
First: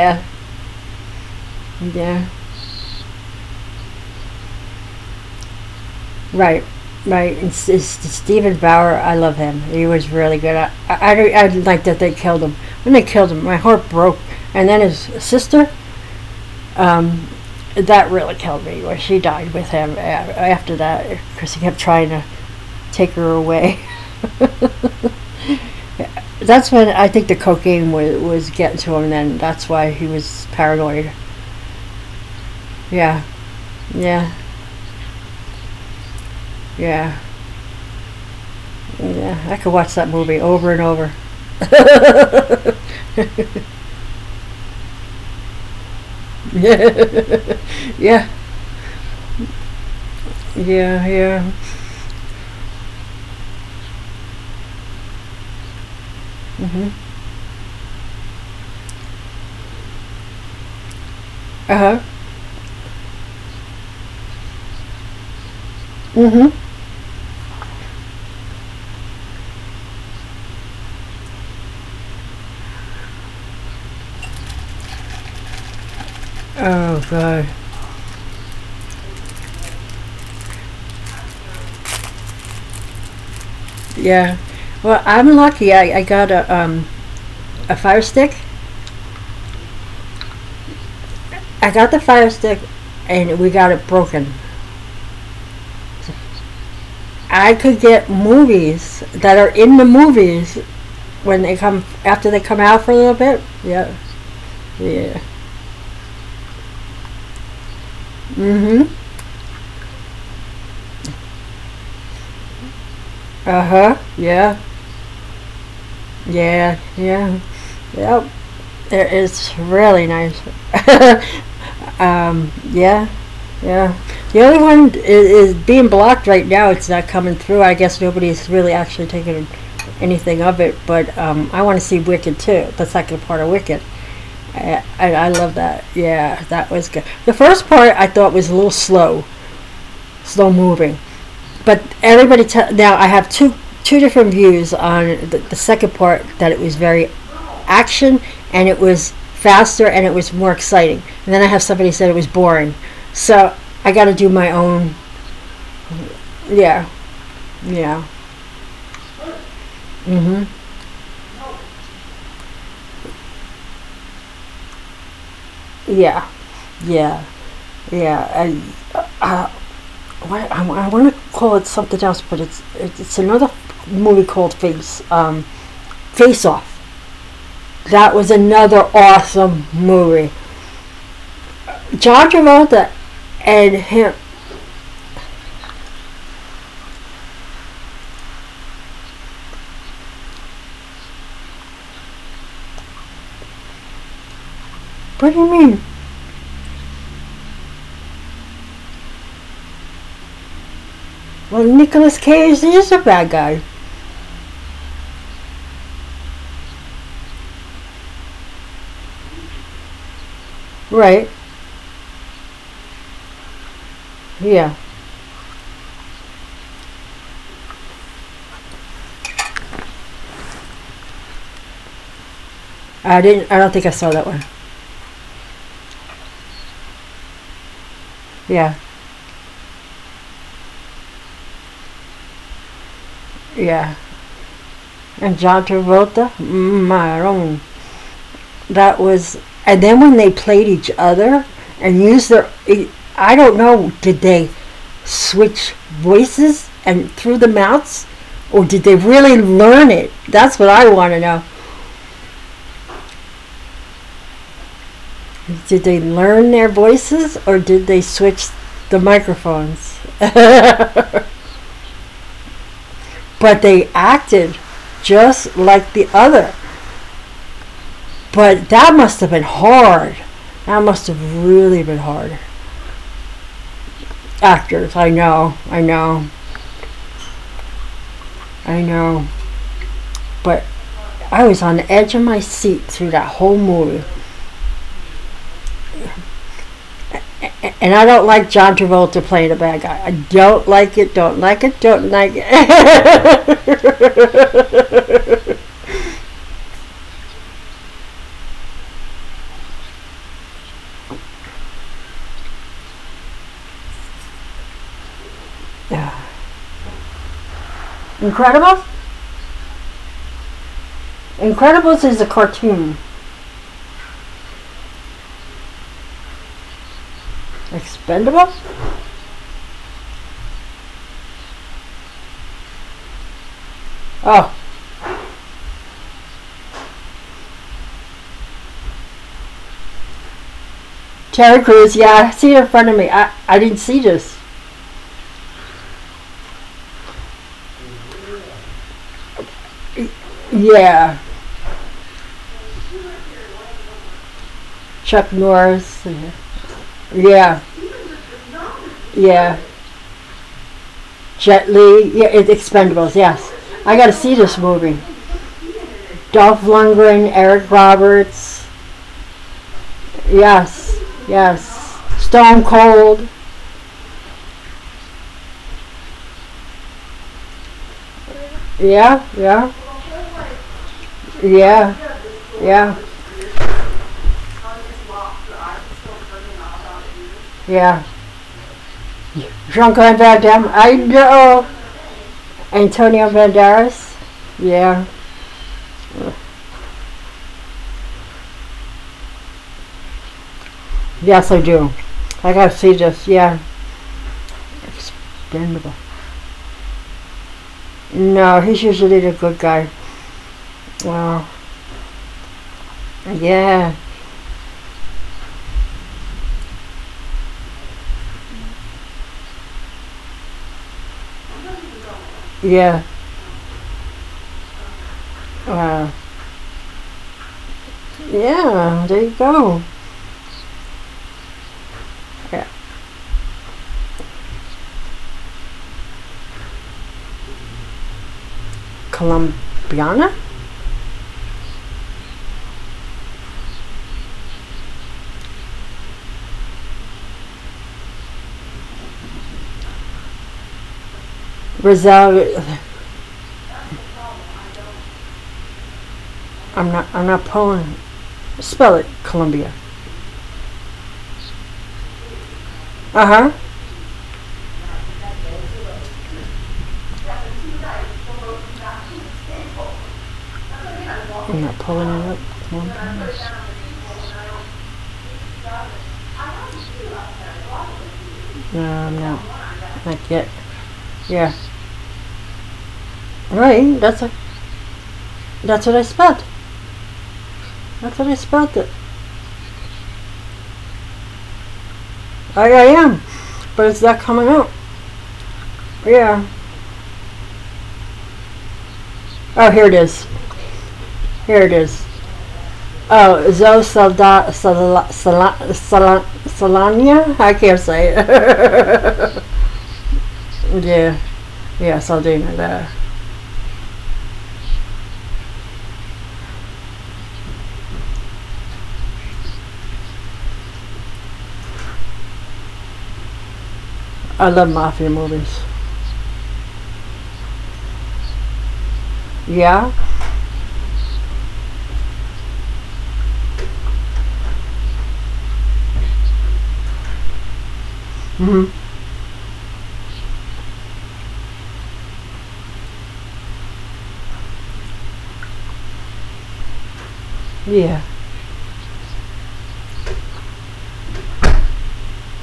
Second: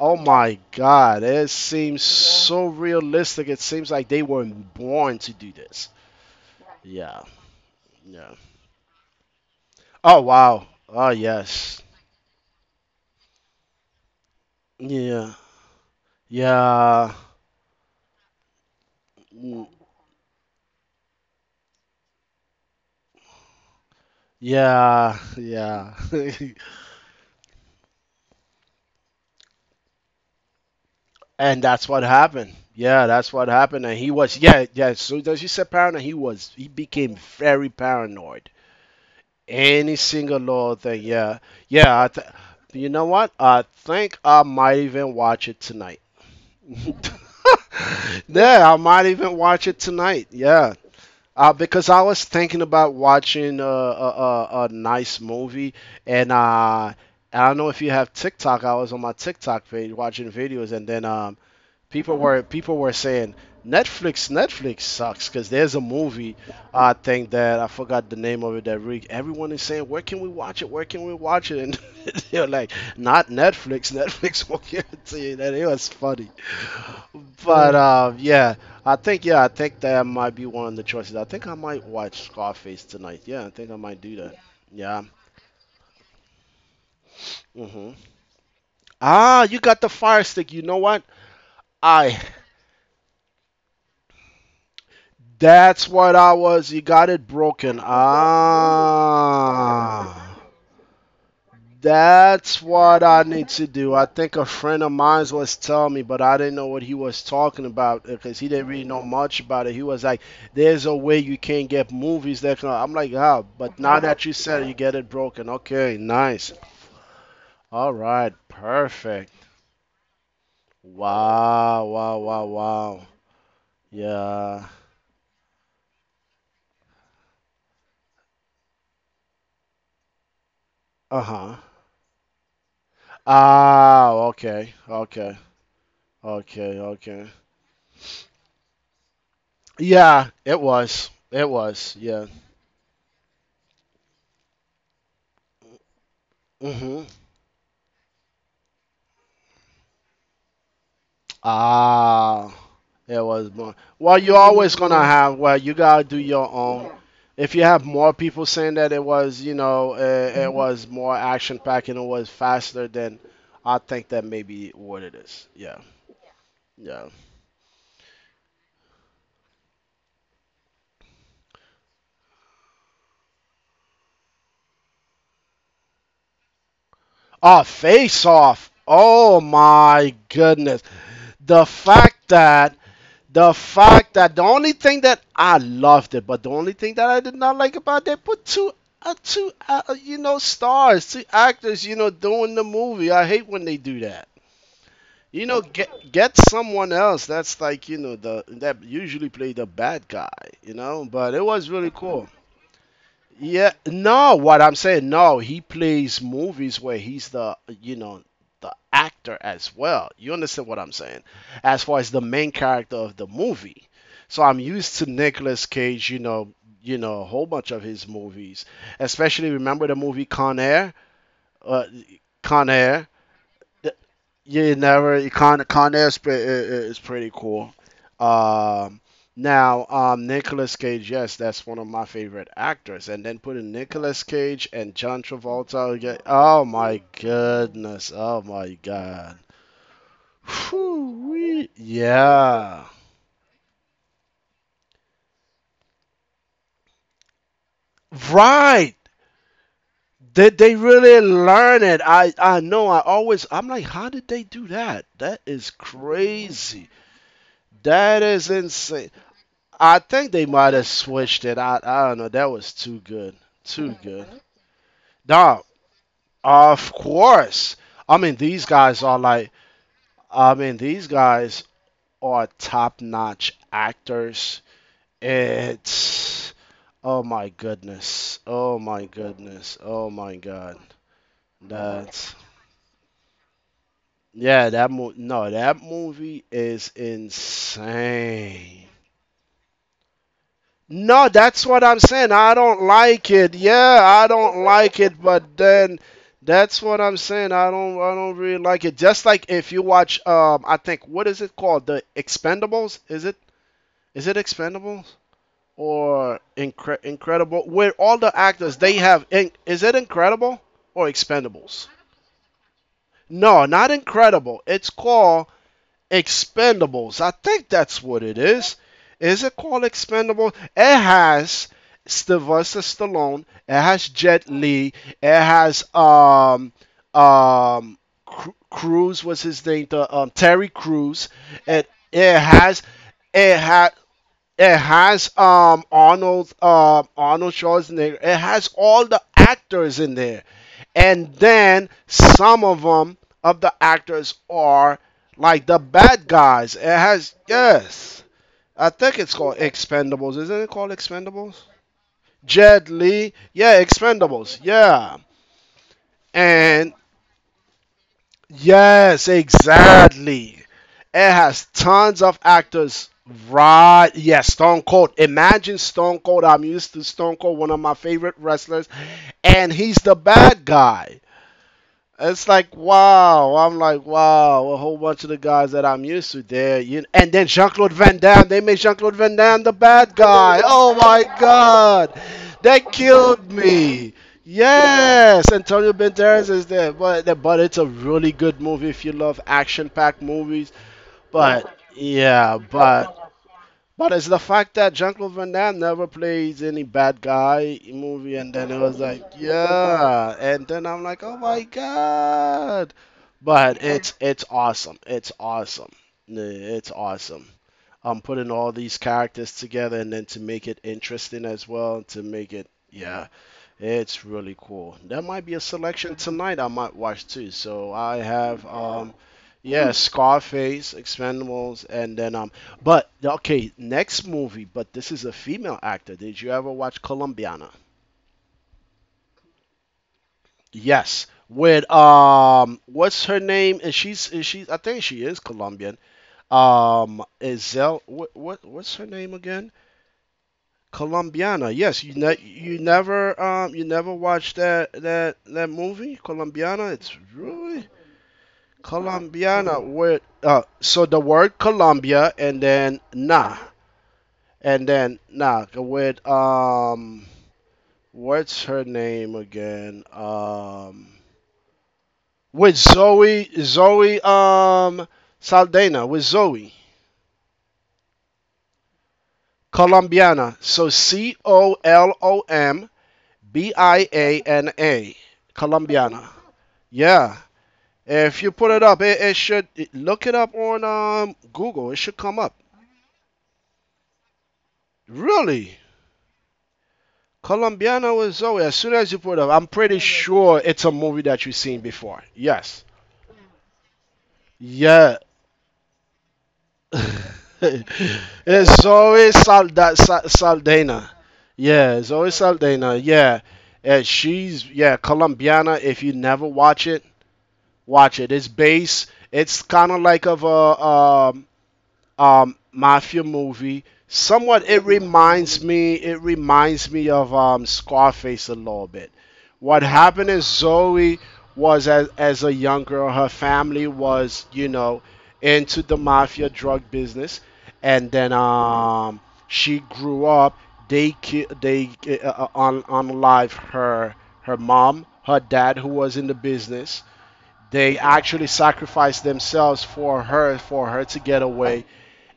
[SPEAKER 2] oh my God, it seems, yeah,
[SPEAKER 1] yeah.
[SPEAKER 2] so realistic. It seems like they were born to do this.
[SPEAKER 1] Right,
[SPEAKER 2] Yeah,
[SPEAKER 1] right.
[SPEAKER 2] yeah.
[SPEAKER 1] Stephen Bauer. I love him. He was
[SPEAKER 2] Oh
[SPEAKER 1] really good.
[SPEAKER 2] wow. Oh
[SPEAKER 1] I'd
[SPEAKER 2] yes.
[SPEAKER 1] like that they killed him. When they killed him, my heart broke. And then his
[SPEAKER 2] Yeah.
[SPEAKER 1] sister,
[SPEAKER 2] Yeah.
[SPEAKER 1] um, that really killed me where she died with him after that because he kept trying to take her away.
[SPEAKER 2] Yeah, yeah.
[SPEAKER 1] That's when I think the cocaine was getting to him, and then that's why he was paranoid.
[SPEAKER 2] And that's what happened. Yeah,
[SPEAKER 1] Yeah,
[SPEAKER 2] that's what happened. And he
[SPEAKER 1] yeah,
[SPEAKER 2] was, yeah, yeah. So as you said, paranoid, he was, he
[SPEAKER 1] yeah,
[SPEAKER 2] became very paranoid.
[SPEAKER 1] yeah. I could watch
[SPEAKER 2] Any
[SPEAKER 1] that movie
[SPEAKER 2] single
[SPEAKER 1] over
[SPEAKER 2] little
[SPEAKER 1] and
[SPEAKER 2] thing,
[SPEAKER 1] over.
[SPEAKER 2] yeah. Yeah, I th- you know what? I think I might even watch it tonight.
[SPEAKER 1] yeah, yeah,
[SPEAKER 2] Yeah, I might even watch it tonight. Yeah,
[SPEAKER 1] yeah, yeah.
[SPEAKER 2] Because I was thinking about watching a nice movie, and I
[SPEAKER 1] Hmm.
[SPEAKER 2] don't know if you have TikTok. I was on my TikTok page watching videos, and then
[SPEAKER 1] Uh huh.
[SPEAKER 2] people were, saying Netflix, sucks because there's a movie,
[SPEAKER 1] Mm-hmm.
[SPEAKER 2] I think, that I forgot the name of it, that everyone is saying, where can we watch it, where can we watch it, and they're like, not Netflix. Netflix will guarantee you that it was funny,
[SPEAKER 1] Oh god.
[SPEAKER 2] but mm, yeah, I think, yeah, I think that might be one of the choices. I think I might watch Scarface tonight. Yeah, I think I might do that.
[SPEAKER 1] Yeah.
[SPEAKER 2] Yeah.
[SPEAKER 1] Well, I'm lucky. I got a
[SPEAKER 2] Hmm.
[SPEAKER 1] fire stick.
[SPEAKER 2] Ah, you got the Fire Stick. You know what,
[SPEAKER 1] I got the
[SPEAKER 2] I.
[SPEAKER 1] fire stick, and we got it broken.
[SPEAKER 2] That's what I was. You got it
[SPEAKER 1] I
[SPEAKER 2] broken.
[SPEAKER 1] could get movies that are in the
[SPEAKER 2] Ah.
[SPEAKER 1] movies when they come after they come
[SPEAKER 2] That's
[SPEAKER 1] out for a
[SPEAKER 2] what
[SPEAKER 1] little
[SPEAKER 2] I
[SPEAKER 1] bit.
[SPEAKER 2] need to
[SPEAKER 1] Yeah.
[SPEAKER 2] do. I think a friend of
[SPEAKER 1] Yeah.
[SPEAKER 2] mine was telling me, but I didn't know what he was talking about because he didn't
[SPEAKER 1] Mm-hmm.
[SPEAKER 2] really know much about it. He was like, "There's a way you can get movies that can." I'm like, "Ah,
[SPEAKER 1] Uh
[SPEAKER 2] but
[SPEAKER 1] huh.
[SPEAKER 2] now that you
[SPEAKER 1] Yeah.
[SPEAKER 2] said it, you get it broken." Okay, nice.
[SPEAKER 1] Yeah. Yeah.
[SPEAKER 2] All
[SPEAKER 1] Yep.
[SPEAKER 2] right, perfect.
[SPEAKER 1] It's really nice.
[SPEAKER 2] Wow, wow, wow,
[SPEAKER 1] um. Yeah.
[SPEAKER 2] wow.
[SPEAKER 1] Yeah. The other
[SPEAKER 2] Yeah.
[SPEAKER 1] one is being blocked right now. It's not coming through. I guess nobody's really actually taking anything of it. But
[SPEAKER 2] Uh huh.
[SPEAKER 1] I want to see Wicked too. The second part of Wicked.
[SPEAKER 2] Ah, okay,
[SPEAKER 1] I
[SPEAKER 2] okay,
[SPEAKER 1] love that. Yeah, that
[SPEAKER 2] okay,
[SPEAKER 1] was good. The
[SPEAKER 2] okay.
[SPEAKER 1] first part I thought was a little slow,
[SPEAKER 2] Yeah,
[SPEAKER 1] slow
[SPEAKER 2] it
[SPEAKER 1] moving.
[SPEAKER 2] was. It
[SPEAKER 1] But
[SPEAKER 2] was. Yeah.
[SPEAKER 1] now I have two different views on the second part that it was
[SPEAKER 2] Mhm.
[SPEAKER 1] very action and it was faster and it was more exciting. And then I have somebody said it was
[SPEAKER 2] Ah,
[SPEAKER 1] boring.
[SPEAKER 2] it
[SPEAKER 1] So
[SPEAKER 2] was more.
[SPEAKER 1] I got to
[SPEAKER 2] Well,
[SPEAKER 1] do
[SPEAKER 2] you're
[SPEAKER 1] my
[SPEAKER 2] always
[SPEAKER 1] own.
[SPEAKER 2] gonna have. Well, you gotta do your
[SPEAKER 1] Yeah.
[SPEAKER 2] own. If you have
[SPEAKER 1] Yeah.
[SPEAKER 2] more people saying that it was,
[SPEAKER 1] Mm-hmm.
[SPEAKER 2] it was more action packed and it was faster, then I think that may be what it is. Yeah.
[SPEAKER 1] Yeah.
[SPEAKER 2] Yeah.
[SPEAKER 1] Yeah, yeah. And uh, what, I want to call it something else, but it's another movie called Face Off.
[SPEAKER 2] Oh,
[SPEAKER 1] That was
[SPEAKER 2] face off.
[SPEAKER 1] another
[SPEAKER 2] Oh
[SPEAKER 1] awesome
[SPEAKER 2] my
[SPEAKER 1] movie.
[SPEAKER 2] goodness. The
[SPEAKER 1] John
[SPEAKER 2] fact that
[SPEAKER 1] Travolta
[SPEAKER 2] The
[SPEAKER 1] and him.
[SPEAKER 2] fact that the only thing that I loved it, but the only thing that I did not like about it, they put two, two, you know, stars, two actors, you know, doing the movie. I hate when they do that.
[SPEAKER 1] What do
[SPEAKER 2] You
[SPEAKER 1] you
[SPEAKER 2] know,
[SPEAKER 1] mean?
[SPEAKER 2] get someone else that's like, you know, the that usually play the bad guy, you know. But it
[SPEAKER 1] Well,
[SPEAKER 2] was really
[SPEAKER 1] Nicolas
[SPEAKER 2] cool.
[SPEAKER 1] Cage is a bad guy,
[SPEAKER 2] Yeah, no, what I'm saying, no, he plays movies where he's the, you know, the actor as well. You understand what I'm saying?
[SPEAKER 1] right?
[SPEAKER 2] As far as the main character of the movie. So I'm
[SPEAKER 1] Yeah.
[SPEAKER 2] used to Nicolas Cage, you know, a whole bunch of his movies. Especially remember the movie Con Air? Uh, Con Air.
[SPEAKER 1] I didn't. I don't think I saw that one.
[SPEAKER 2] Yeah, never. You Con Air is, is pretty cool.
[SPEAKER 1] Yeah,
[SPEAKER 2] Um, Now, Nicolas Cage, yes, that's one of my favorite actors. And then putting
[SPEAKER 1] yeah.
[SPEAKER 2] Nicolas Cage and John
[SPEAKER 1] And John
[SPEAKER 2] Travolta again.
[SPEAKER 1] Travolta.
[SPEAKER 2] Oh my
[SPEAKER 1] I don't
[SPEAKER 2] goodness. Oh my
[SPEAKER 1] that was
[SPEAKER 2] God.
[SPEAKER 1] and then when they played each other
[SPEAKER 2] Whew
[SPEAKER 1] and used
[SPEAKER 2] Yeah.
[SPEAKER 1] don't know did they switch voices and through the mouths or did they
[SPEAKER 2] Right.
[SPEAKER 1] really learn it, that's
[SPEAKER 2] Did
[SPEAKER 1] what
[SPEAKER 2] they
[SPEAKER 1] I want to
[SPEAKER 2] really
[SPEAKER 1] know.
[SPEAKER 2] learn it? I know. I'm like, how did they do that? That is
[SPEAKER 1] Did they learn their
[SPEAKER 2] crazy.
[SPEAKER 1] voices or did they
[SPEAKER 2] That
[SPEAKER 1] switch
[SPEAKER 2] is
[SPEAKER 1] the
[SPEAKER 2] insane.
[SPEAKER 1] microphones,
[SPEAKER 2] I think they might have switched it. I don't know. That was too good.
[SPEAKER 1] but they
[SPEAKER 2] Too good. Mhm.
[SPEAKER 1] acted just
[SPEAKER 2] Dog,
[SPEAKER 1] like the other,
[SPEAKER 2] of course. I mean, these
[SPEAKER 1] but that
[SPEAKER 2] guys are
[SPEAKER 1] must have been
[SPEAKER 2] like,
[SPEAKER 1] hard,
[SPEAKER 2] I mean,
[SPEAKER 1] that must
[SPEAKER 2] these
[SPEAKER 1] have
[SPEAKER 2] guys
[SPEAKER 1] really been hard
[SPEAKER 2] are top-notch actors.
[SPEAKER 1] actors.
[SPEAKER 2] It's, oh my goodness. Oh
[SPEAKER 1] I
[SPEAKER 2] my
[SPEAKER 1] know,
[SPEAKER 2] goodness. Oh my
[SPEAKER 1] but
[SPEAKER 2] God.
[SPEAKER 1] I was on the edge of
[SPEAKER 2] That's,
[SPEAKER 1] my seat through that whole movie.
[SPEAKER 2] yeah, that movie, no, that movie is
[SPEAKER 1] And I don't like John
[SPEAKER 2] insane.
[SPEAKER 1] Travolta playing a bad guy. I don't like it,
[SPEAKER 2] No, that's what I'm
[SPEAKER 1] don't
[SPEAKER 2] saying.
[SPEAKER 1] like it.
[SPEAKER 2] I don't like it. Yeah, I don't like it, but then that's what I'm saying. I don't really like it. Just like if you watch I think what is it called? The Expendables? Is it Expendables or Incredible? Where all the actors
[SPEAKER 1] Incredibles?
[SPEAKER 2] they have in- is it Incredible or Expendables?
[SPEAKER 1] Incredibles is a cartoon.
[SPEAKER 2] No, not Incredible. It's called Expendables. I think that's what it
[SPEAKER 1] Expendables?
[SPEAKER 2] is. Is it called Expendables? It has Sylvester Stallone. It has Jet
[SPEAKER 1] Oh,
[SPEAKER 2] Li. It has um Cruz was his name. The Terry Cruz.
[SPEAKER 1] Terry
[SPEAKER 2] And
[SPEAKER 1] Crews, yeah, I
[SPEAKER 2] it
[SPEAKER 1] see it in
[SPEAKER 2] has
[SPEAKER 1] front of me. I
[SPEAKER 2] it
[SPEAKER 1] didn't
[SPEAKER 2] had
[SPEAKER 1] see this.
[SPEAKER 2] it has Arnold Arnold Schwarzenegger. It has all the actors in there,
[SPEAKER 1] Yeah,
[SPEAKER 2] and then some of them of the actors are
[SPEAKER 1] Chuck
[SPEAKER 2] like the
[SPEAKER 1] Norris. Yeah,
[SPEAKER 2] bad guys. It has
[SPEAKER 1] yeah,
[SPEAKER 2] yes, I think it's
[SPEAKER 1] yeah.
[SPEAKER 2] called Expendables. Isn't it called Expendables?
[SPEAKER 1] Jet Li. Yeah, it's
[SPEAKER 2] Jet
[SPEAKER 1] Expendables,
[SPEAKER 2] Li,
[SPEAKER 1] yes.
[SPEAKER 2] yeah,
[SPEAKER 1] I gotta see this
[SPEAKER 2] Expendables,
[SPEAKER 1] movie.
[SPEAKER 2] yeah.
[SPEAKER 1] Dolph
[SPEAKER 2] And
[SPEAKER 1] Lundgren, Eric Roberts,
[SPEAKER 2] Yes, exactly.
[SPEAKER 1] yes,
[SPEAKER 2] It has
[SPEAKER 1] yes.
[SPEAKER 2] tons of
[SPEAKER 1] Stone
[SPEAKER 2] actors.
[SPEAKER 1] Cold.
[SPEAKER 2] Right. Yes, Stone Cold. Imagine Stone Cold. I'm used to Stone Cold, one of my favorite wrestlers,
[SPEAKER 1] Yeah, yeah,
[SPEAKER 2] and he's the bad guy.
[SPEAKER 1] yeah,
[SPEAKER 2] It's like
[SPEAKER 1] yeah,
[SPEAKER 2] wow. I'm like wow. A whole bunch of the guys that I'm used to there. You and then Jean Claude
[SPEAKER 1] yeah.
[SPEAKER 2] Van Damme. They made Jean Claude Van Damme the
[SPEAKER 1] Jean-Claude
[SPEAKER 2] bad
[SPEAKER 1] Van
[SPEAKER 2] guy.
[SPEAKER 1] Damme. I
[SPEAKER 2] Oh my
[SPEAKER 1] know
[SPEAKER 2] God, that
[SPEAKER 1] Antonio
[SPEAKER 2] killed
[SPEAKER 1] Banderas.
[SPEAKER 2] me.
[SPEAKER 1] Yeah.
[SPEAKER 2] Yes, Antonio Banderas is there, but it's a really good movie if you love action-packed movies.
[SPEAKER 1] Yes, I
[SPEAKER 2] But
[SPEAKER 1] do. I
[SPEAKER 2] yeah,
[SPEAKER 1] gotta see this. Yeah.
[SPEAKER 2] but it's the fact that Jean-Claude Van Damme
[SPEAKER 1] Expendable.
[SPEAKER 2] never plays any bad guy in movie, and
[SPEAKER 1] No,
[SPEAKER 2] then it
[SPEAKER 1] he's
[SPEAKER 2] was
[SPEAKER 1] usually
[SPEAKER 2] like,
[SPEAKER 1] the good guy.
[SPEAKER 2] yeah, and then I'm like, oh
[SPEAKER 1] Wow.
[SPEAKER 2] my god! But Yeah.
[SPEAKER 1] Yeah.
[SPEAKER 2] It's awesome. It's awesome. Yeah, It's awesome. I'm putting all these characters together, and then to make it interesting as well,
[SPEAKER 1] Yeah.
[SPEAKER 2] yeah. It's really cool. That might be a
[SPEAKER 1] Wow.
[SPEAKER 2] selection tonight I might watch too. So I have
[SPEAKER 1] Yeah. There you go.
[SPEAKER 2] yeah, Scarface, Expendables, and then
[SPEAKER 1] Yeah.
[SPEAKER 2] but okay, next movie, but this is a female actor. Did you ever watch Colombiana?
[SPEAKER 1] Colombiana.
[SPEAKER 2] Yes. With what's her name? And she's is she I think she is Colombian. Isel what's her name again? Colombiana. Yes,
[SPEAKER 1] Rizal.
[SPEAKER 2] you never watched that movie
[SPEAKER 1] I'm
[SPEAKER 2] Colombiana.
[SPEAKER 1] not.
[SPEAKER 2] It's
[SPEAKER 1] I'm not
[SPEAKER 2] really
[SPEAKER 1] Poland. Spell it. Colombia.
[SPEAKER 2] Colombiana with so the word Colombia
[SPEAKER 1] Uh huh.
[SPEAKER 2] and then nah with what's her name again
[SPEAKER 1] I'm not pulling it up.
[SPEAKER 2] with
[SPEAKER 1] Come
[SPEAKER 2] Zoe Zoe Saldana with Zoe
[SPEAKER 1] no, I'm not. Not yet.
[SPEAKER 2] Colombiana. So C
[SPEAKER 1] Yeah.
[SPEAKER 2] O L O M B
[SPEAKER 1] Right.
[SPEAKER 2] I A N A
[SPEAKER 1] That's what I
[SPEAKER 2] Colombiana.
[SPEAKER 1] spelled.
[SPEAKER 2] Yeah,
[SPEAKER 1] That's what I
[SPEAKER 2] if you
[SPEAKER 1] spelled
[SPEAKER 2] put
[SPEAKER 1] it.
[SPEAKER 2] it up, look it up on Google. It should come up.
[SPEAKER 1] I am. But it's not coming out.
[SPEAKER 2] Really,
[SPEAKER 1] Yeah.
[SPEAKER 2] Colombiana with Zoe. As soon as you put it up,
[SPEAKER 1] Oh,
[SPEAKER 2] I'm
[SPEAKER 1] here it
[SPEAKER 2] pretty
[SPEAKER 1] is.
[SPEAKER 2] sure it's a movie that
[SPEAKER 1] Here
[SPEAKER 2] you've
[SPEAKER 1] it
[SPEAKER 2] seen
[SPEAKER 1] is.
[SPEAKER 2] before. Yes.
[SPEAKER 1] Oh, Zoe Salda, Sala,
[SPEAKER 2] Yeah.
[SPEAKER 1] Sala, Sala, Salania? I can't say
[SPEAKER 2] it's
[SPEAKER 1] it. yeah.
[SPEAKER 2] Saldana.
[SPEAKER 1] Yeah,
[SPEAKER 2] Yeah, Zoe
[SPEAKER 1] Saldana. There.
[SPEAKER 2] Saldana. Yeah. And she's yeah Colombiana. If you never watch it, watch it. It's based. It's kind of like of a um, mafia movie.
[SPEAKER 1] I love
[SPEAKER 2] Somewhat,
[SPEAKER 1] mafia movies.
[SPEAKER 2] it reminds me of Scarface a little bit. What
[SPEAKER 1] Yeah?
[SPEAKER 2] happened is Zoe was as a young girl, her family was you know into the mafia drug business, and then
[SPEAKER 1] Hmm.
[SPEAKER 2] she grew up. They ki- they on live her mom, her dad who was in the business,
[SPEAKER 1] Yeah.
[SPEAKER 2] they actually sacrificed themselves for her to get away,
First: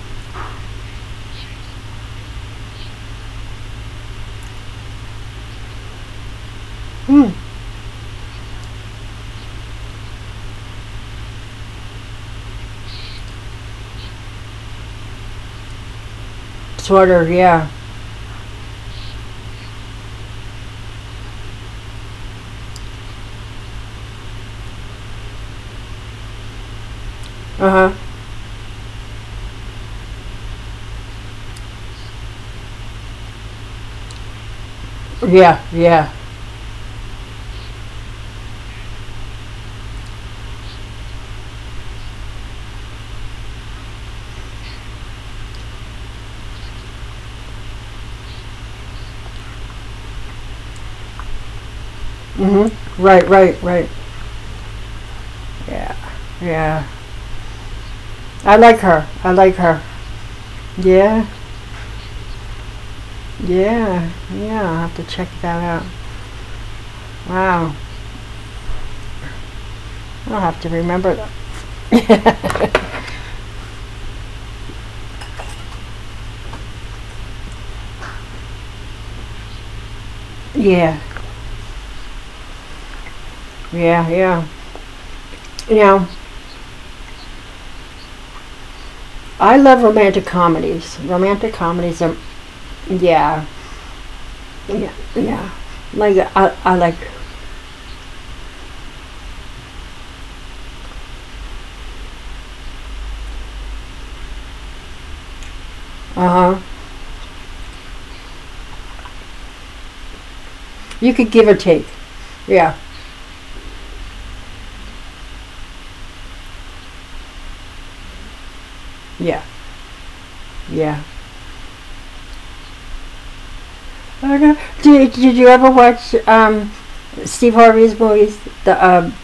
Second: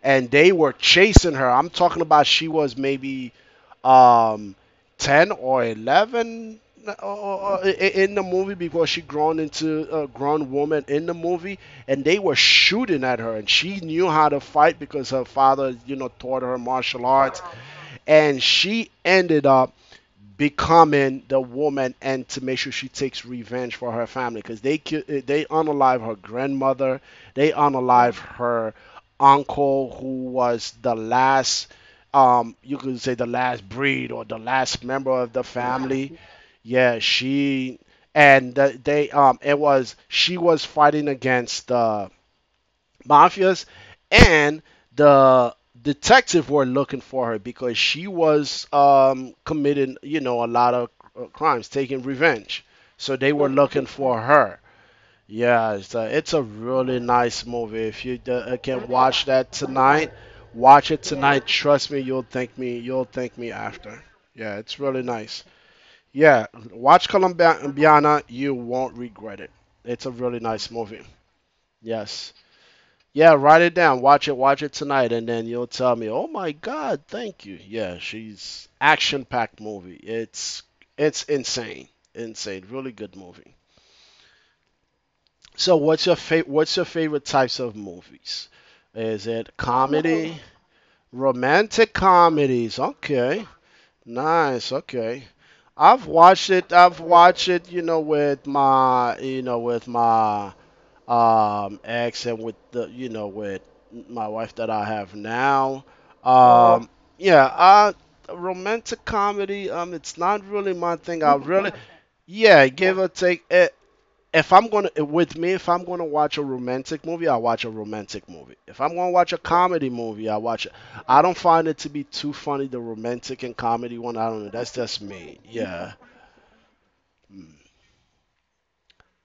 [SPEAKER 2] and they were chasing her. I'm talking about she was maybe um, 10 or 11
[SPEAKER 1] Mm.
[SPEAKER 2] in the movie because she grown into a grown woman in the movie, and they were shooting at her, and she knew how to fight because her father, you know, taught her martial
[SPEAKER 1] Sweater,
[SPEAKER 2] arts,
[SPEAKER 1] yeah.
[SPEAKER 2] and she ended up becoming the woman and to make sure she takes revenge for her family because they unalive her grandmother, they
[SPEAKER 1] Uh-huh.
[SPEAKER 2] unalive her uncle who was the last you could say the last breed or the last member of the
[SPEAKER 1] Yeah, yeah.
[SPEAKER 2] family. Yeah, she they it was she was fighting against the mafias and the detective were looking for her because she was committing, you know, a lot of crimes, taking revenge.
[SPEAKER 1] Hmm.
[SPEAKER 2] So
[SPEAKER 1] Right,
[SPEAKER 2] they were looking
[SPEAKER 1] right.
[SPEAKER 2] for her. Yeah,
[SPEAKER 1] Yeah,
[SPEAKER 2] it's a
[SPEAKER 1] yeah.
[SPEAKER 2] really nice movie. If you
[SPEAKER 1] I like
[SPEAKER 2] can
[SPEAKER 1] her.
[SPEAKER 2] watch
[SPEAKER 1] I
[SPEAKER 2] that
[SPEAKER 1] like her.
[SPEAKER 2] tonight, watch it
[SPEAKER 1] Yeah,
[SPEAKER 2] tonight. Trust me, you'll thank me. You'll thank me after. Yeah,
[SPEAKER 1] yeah.
[SPEAKER 2] it's
[SPEAKER 1] I'll have
[SPEAKER 2] really
[SPEAKER 1] to check
[SPEAKER 2] nice.
[SPEAKER 1] that out.
[SPEAKER 2] Yeah, watch
[SPEAKER 1] Wow.
[SPEAKER 2] Colombiana. You won't regret it. It's a
[SPEAKER 1] I'll
[SPEAKER 2] really
[SPEAKER 1] have to
[SPEAKER 2] nice movie.
[SPEAKER 1] remember
[SPEAKER 2] Yes.
[SPEAKER 1] that.
[SPEAKER 2] Yeah, write it down. Watch it. Watch it tonight, and then you'll tell me. Oh my God, thank you. Yeah, she's action-packed movie.
[SPEAKER 1] yeah,
[SPEAKER 2] It's insane, insane. Really good movie.
[SPEAKER 1] yeah. You
[SPEAKER 2] So,
[SPEAKER 1] know,
[SPEAKER 2] what's your favorite types of movies? Is it
[SPEAKER 1] I love romantic
[SPEAKER 2] comedy,
[SPEAKER 1] comedies. Romantic
[SPEAKER 2] romantic
[SPEAKER 1] comedies are,
[SPEAKER 2] comedies?
[SPEAKER 1] yeah,
[SPEAKER 2] Okay, nice. Okay,
[SPEAKER 1] yeah.
[SPEAKER 2] I've watched it.
[SPEAKER 1] I like,
[SPEAKER 2] I've watched it. You know, with my ex and with the you know with my wife that I have now.
[SPEAKER 1] uh huh.
[SPEAKER 2] Um yeah, romantic comedy it's not really my
[SPEAKER 1] You
[SPEAKER 2] thing.
[SPEAKER 1] could
[SPEAKER 2] I
[SPEAKER 1] give or
[SPEAKER 2] really
[SPEAKER 1] take.
[SPEAKER 2] yeah,
[SPEAKER 1] Yeah,
[SPEAKER 2] give or take it. If I'm gonna eh, with me, if I'm gonna watch a romantic movie, I watch a romantic movie. If I'm gonna watch a
[SPEAKER 1] yeah,
[SPEAKER 2] comedy movie, I watch it.
[SPEAKER 1] yeah.
[SPEAKER 2] I don't find it to be too funny. The romantic and comedy one, I
[SPEAKER 1] I don't
[SPEAKER 2] don't know.
[SPEAKER 1] know.
[SPEAKER 2] That's just
[SPEAKER 1] Did
[SPEAKER 2] me.
[SPEAKER 1] you ever
[SPEAKER 2] Yeah.
[SPEAKER 1] watch Steve
[SPEAKER 2] Mm.
[SPEAKER 1] Harvey's movies? The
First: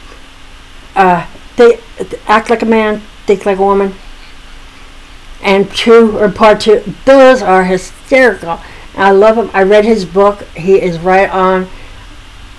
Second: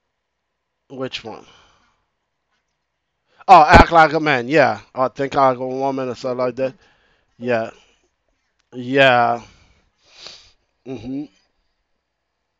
[SPEAKER 2] Which
[SPEAKER 1] uh,
[SPEAKER 2] one?
[SPEAKER 1] they act like a man, think like
[SPEAKER 2] Oh,
[SPEAKER 1] a
[SPEAKER 2] act
[SPEAKER 1] woman,
[SPEAKER 2] like a man. Yeah. I think like a
[SPEAKER 1] and
[SPEAKER 2] woman or
[SPEAKER 1] two or
[SPEAKER 2] something like
[SPEAKER 1] part
[SPEAKER 2] that.
[SPEAKER 1] two. Those are
[SPEAKER 2] Yeah.
[SPEAKER 1] hysterical. I love
[SPEAKER 2] Yeah.
[SPEAKER 1] him. I read his book. He is
[SPEAKER 2] hmm
[SPEAKER 1] right on.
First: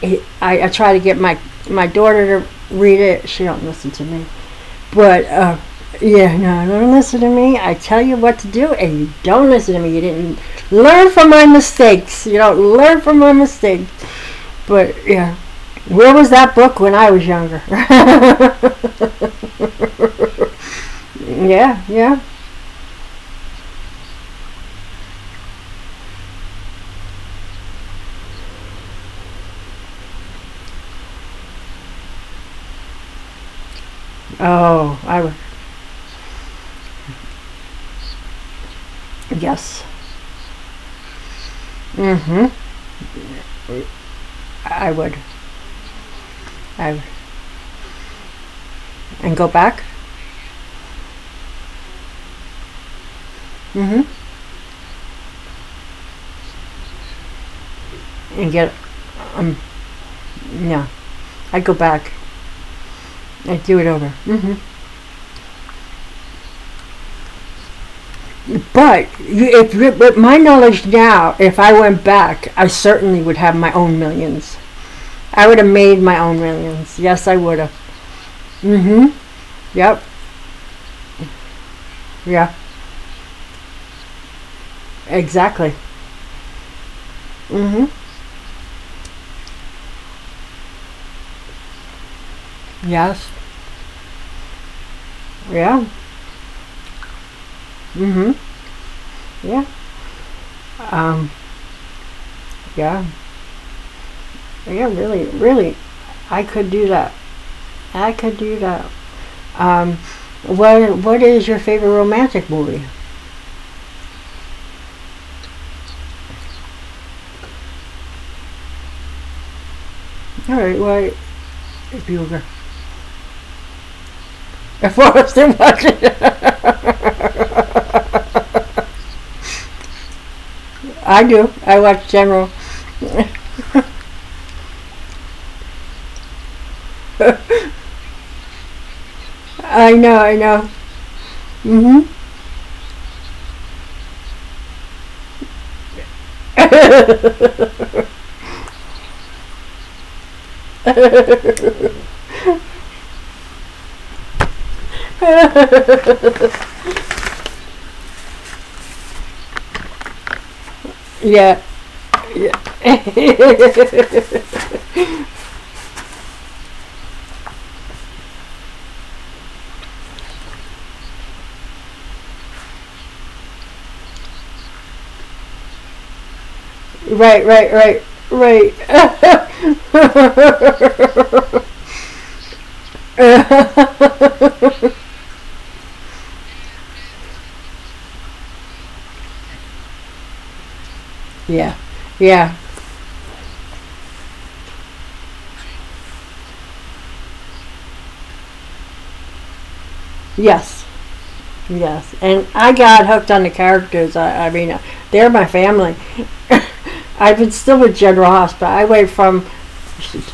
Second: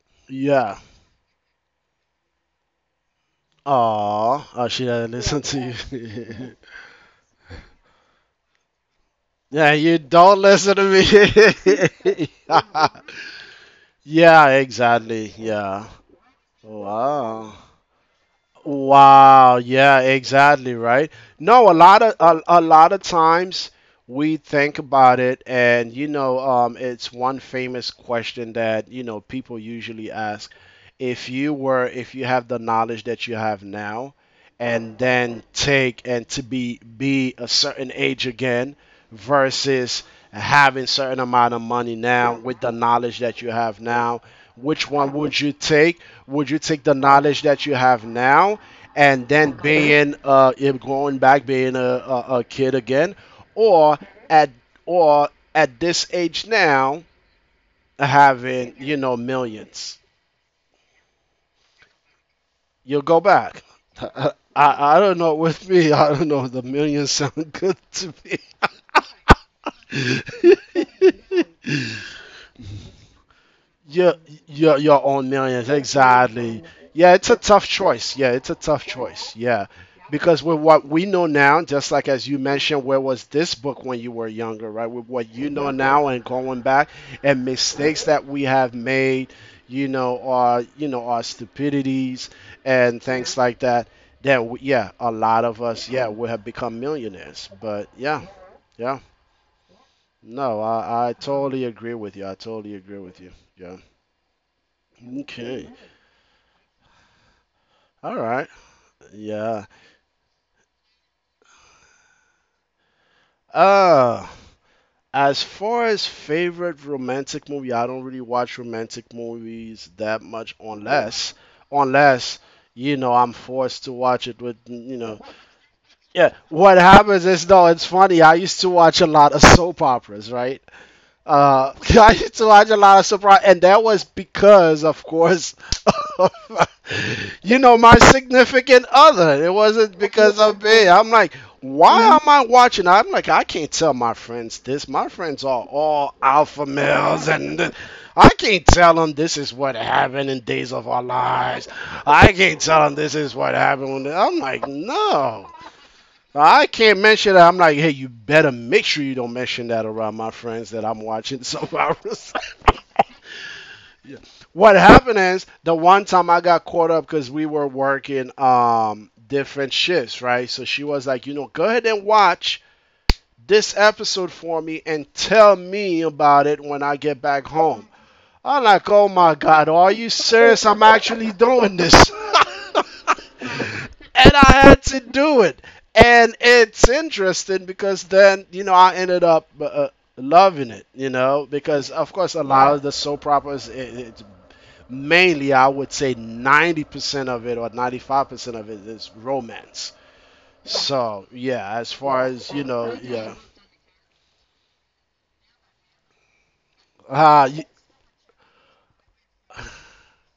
[SPEAKER 1] I
[SPEAKER 2] Yeah.
[SPEAKER 1] try to get my daughter to read it. She don't listen to me,
[SPEAKER 2] Aw. Oh, she doesn't
[SPEAKER 1] but
[SPEAKER 2] listen to
[SPEAKER 1] yeah,
[SPEAKER 2] you.
[SPEAKER 1] no, don't listen to me. I tell you what to do, and you don't listen
[SPEAKER 2] yeah,
[SPEAKER 1] to me.
[SPEAKER 2] you
[SPEAKER 1] You didn't
[SPEAKER 2] don't listen to
[SPEAKER 1] learn from my mistakes.
[SPEAKER 2] me.
[SPEAKER 1] You don't learn from my mistakes.
[SPEAKER 2] yeah,
[SPEAKER 1] But yeah,
[SPEAKER 2] exactly. Yeah.
[SPEAKER 1] where was that book when I was
[SPEAKER 2] Wow.
[SPEAKER 1] younger? yeah,
[SPEAKER 2] Wow. Yeah, exactly. Right. No,
[SPEAKER 1] yeah.
[SPEAKER 2] a lot of times we think about it, and you know, it's one famous question that you know people usually ask. If you have the knowledge that you have now,
[SPEAKER 1] Oh,
[SPEAKER 2] and
[SPEAKER 1] I was
[SPEAKER 2] then take and to be a certain age again
[SPEAKER 1] yes,
[SPEAKER 2] versus having certain amount of money now
[SPEAKER 1] mm-hmm.
[SPEAKER 2] with the knowledge that you have now which
[SPEAKER 1] I
[SPEAKER 2] one
[SPEAKER 1] would.
[SPEAKER 2] would you take
[SPEAKER 1] I
[SPEAKER 2] the
[SPEAKER 1] would.
[SPEAKER 2] knowledge that you have now and
[SPEAKER 1] And go
[SPEAKER 2] then
[SPEAKER 1] back.
[SPEAKER 2] being if going back being a kid again or
[SPEAKER 1] Mm-hmm.
[SPEAKER 2] at or at this age now
[SPEAKER 1] And get
[SPEAKER 2] having you know
[SPEAKER 1] um.
[SPEAKER 2] millions
[SPEAKER 1] Yeah, I'd go back.
[SPEAKER 2] you'll go
[SPEAKER 1] I
[SPEAKER 2] back.
[SPEAKER 1] do it over. Mm-hmm.
[SPEAKER 2] I don't know. With me, I don't know. The millions sound good to
[SPEAKER 1] But you, if you- with my knowledge
[SPEAKER 2] me.
[SPEAKER 1] now, if I went back, I certainly would have my own
[SPEAKER 2] Yeah,
[SPEAKER 1] millions.
[SPEAKER 2] you're on
[SPEAKER 1] I would have
[SPEAKER 2] millions.
[SPEAKER 1] made my own
[SPEAKER 2] Exactly.
[SPEAKER 1] millions.
[SPEAKER 2] Yeah,
[SPEAKER 1] Yes,
[SPEAKER 2] it's a
[SPEAKER 1] I would
[SPEAKER 2] tough
[SPEAKER 1] have.
[SPEAKER 2] choice. Yeah, it's a tough
[SPEAKER 1] Mm-hmm.
[SPEAKER 2] choice. Yeah.
[SPEAKER 1] Yep.
[SPEAKER 2] Because with what we know now, just like as you
[SPEAKER 1] Yeah.
[SPEAKER 2] mentioned, where was this book when you were younger, right? With what you know
[SPEAKER 1] Exactly.
[SPEAKER 2] now and going back and
[SPEAKER 1] Mm-hmm.
[SPEAKER 2] mistakes that we have made, you know, our stupidities and
[SPEAKER 1] Yes.
[SPEAKER 2] things like that, then, yeah, a lot of
[SPEAKER 1] Yeah.
[SPEAKER 2] us, yeah, would have become millionaires. But yeah,
[SPEAKER 1] Mm-hmm.
[SPEAKER 2] yeah.
[SPEAKER 1] Yeah.
[SPEAKER 2] No, I
[SPEAKER 1] Um.
[SPEAKER 2] totally agree with you. I totally agree
[SPEAKER 1] Yeah.
[SPEAKER 2] with you. Yeah.
[SPEAKER 1] Yeah. Really.
[SPEAKER 2] Okay.
[SPEAKER 1] Really. I could do that. I
[SPEAKER 2] All
[SPEAKER 1] could
[SPEAKER 2] right.
[SPEAKER 1] do that.
[SPEAKER 2] Yeah.
[SPEAKER 1] Um, what is your favorite romantic movie?
[SPEAKER 2] Uh, as far as favorite romantic movie, I don't really watch romantic movies that much
[SPEAKER 1] All right, well, if you
[SPEAKER 2] unless
[SPEAKER 1] were
[SPEAKER 2] you know I'm forced to watch it with you
[SPEAKER 1] if I
[SPEAKER 2] know.
[SPEAKER 1] watch
[SPEAKER 2] Yeah.
[SPEAKER 1] it,
[SPEAKER 2] What happens is though it's funny. I used to watch a lot of soap operas, right?
[SPEAKER 1] I do.
[SPEAKER 2] Uh,
[SPEAKER 1] I watch
[SPEAKER 2] I
[SPEAKER 1] General.
[SPEAKER 2] so I had a lot of surprise, and that was because, of course, of, you know, my significant other. It
[SPEAKER 1] I
[SPEAKER 2] wasn't
[SPEAKER 1] know, I
[SPEAKER 2] because of
[SPEAKER 1] know.
[SPEAKER 2] me. I'm like, why
[SPEAKER 1] Mhm.
[SPEAKER 2] am I watching? I'm like, I can't tell my friends this. My friends are all alpha males, and I can't tell them this is what happened in Days of Our Lives. I can't tell them this is what happened. When they-" I'm like, no. I can't mention that. I'm like, hey, you better make sure you don't mention that around my friends that I'm watching
[SPEAKER 1] yeah,
[SPEAKER 2] Survivors.
[SPEAKER 1] yeah.
[SPEAKER 2] What happened is the one time I got caught up because we were working different shifts, right? So she was like, you know, go ahead and watch this episode for me and tell me about it when I get
[SPEAKER 1] right,
[SPEAKER 2] back
[SPEAKER 1] right,
[SPEAKER 2] home.
[SPEAKER 1] right,
[SPEAKER 2] I'm
[SPEAKER 1] right.
[SPEAKER 2] like, oh my god, are you serious? I'm actually doing this. And I had to do it. And it's interesting because then, you know, I ended up loving it, you know,
[SPEAKER 1] yeah,
[SPEAKER 2] because of course a
[SPEAKER 1] yeah,
[SPEAKER 2] lot of the soap operas, it's mainly, I would say 90% of it or 95% of it is romance.
[SPEAKER 1] yes.
[SPEAKER 2] So, yeah, as
[SPEAKER 1] Yes,
[SPEAKER 2] far
[SPEAKER 1] and
[SPEAKER 2] as, you
[SPEAKER 1] I
[SPEAKER 2] know,
[SPEAKER 1] got hooked
[SPEAKER 2] yeah.
[SPEAKER 1] on the characters. I mean, they're my family. I've
[SPEAKER 2] Uh,
[SPEAKER 1] been still with General Hospital. I wait from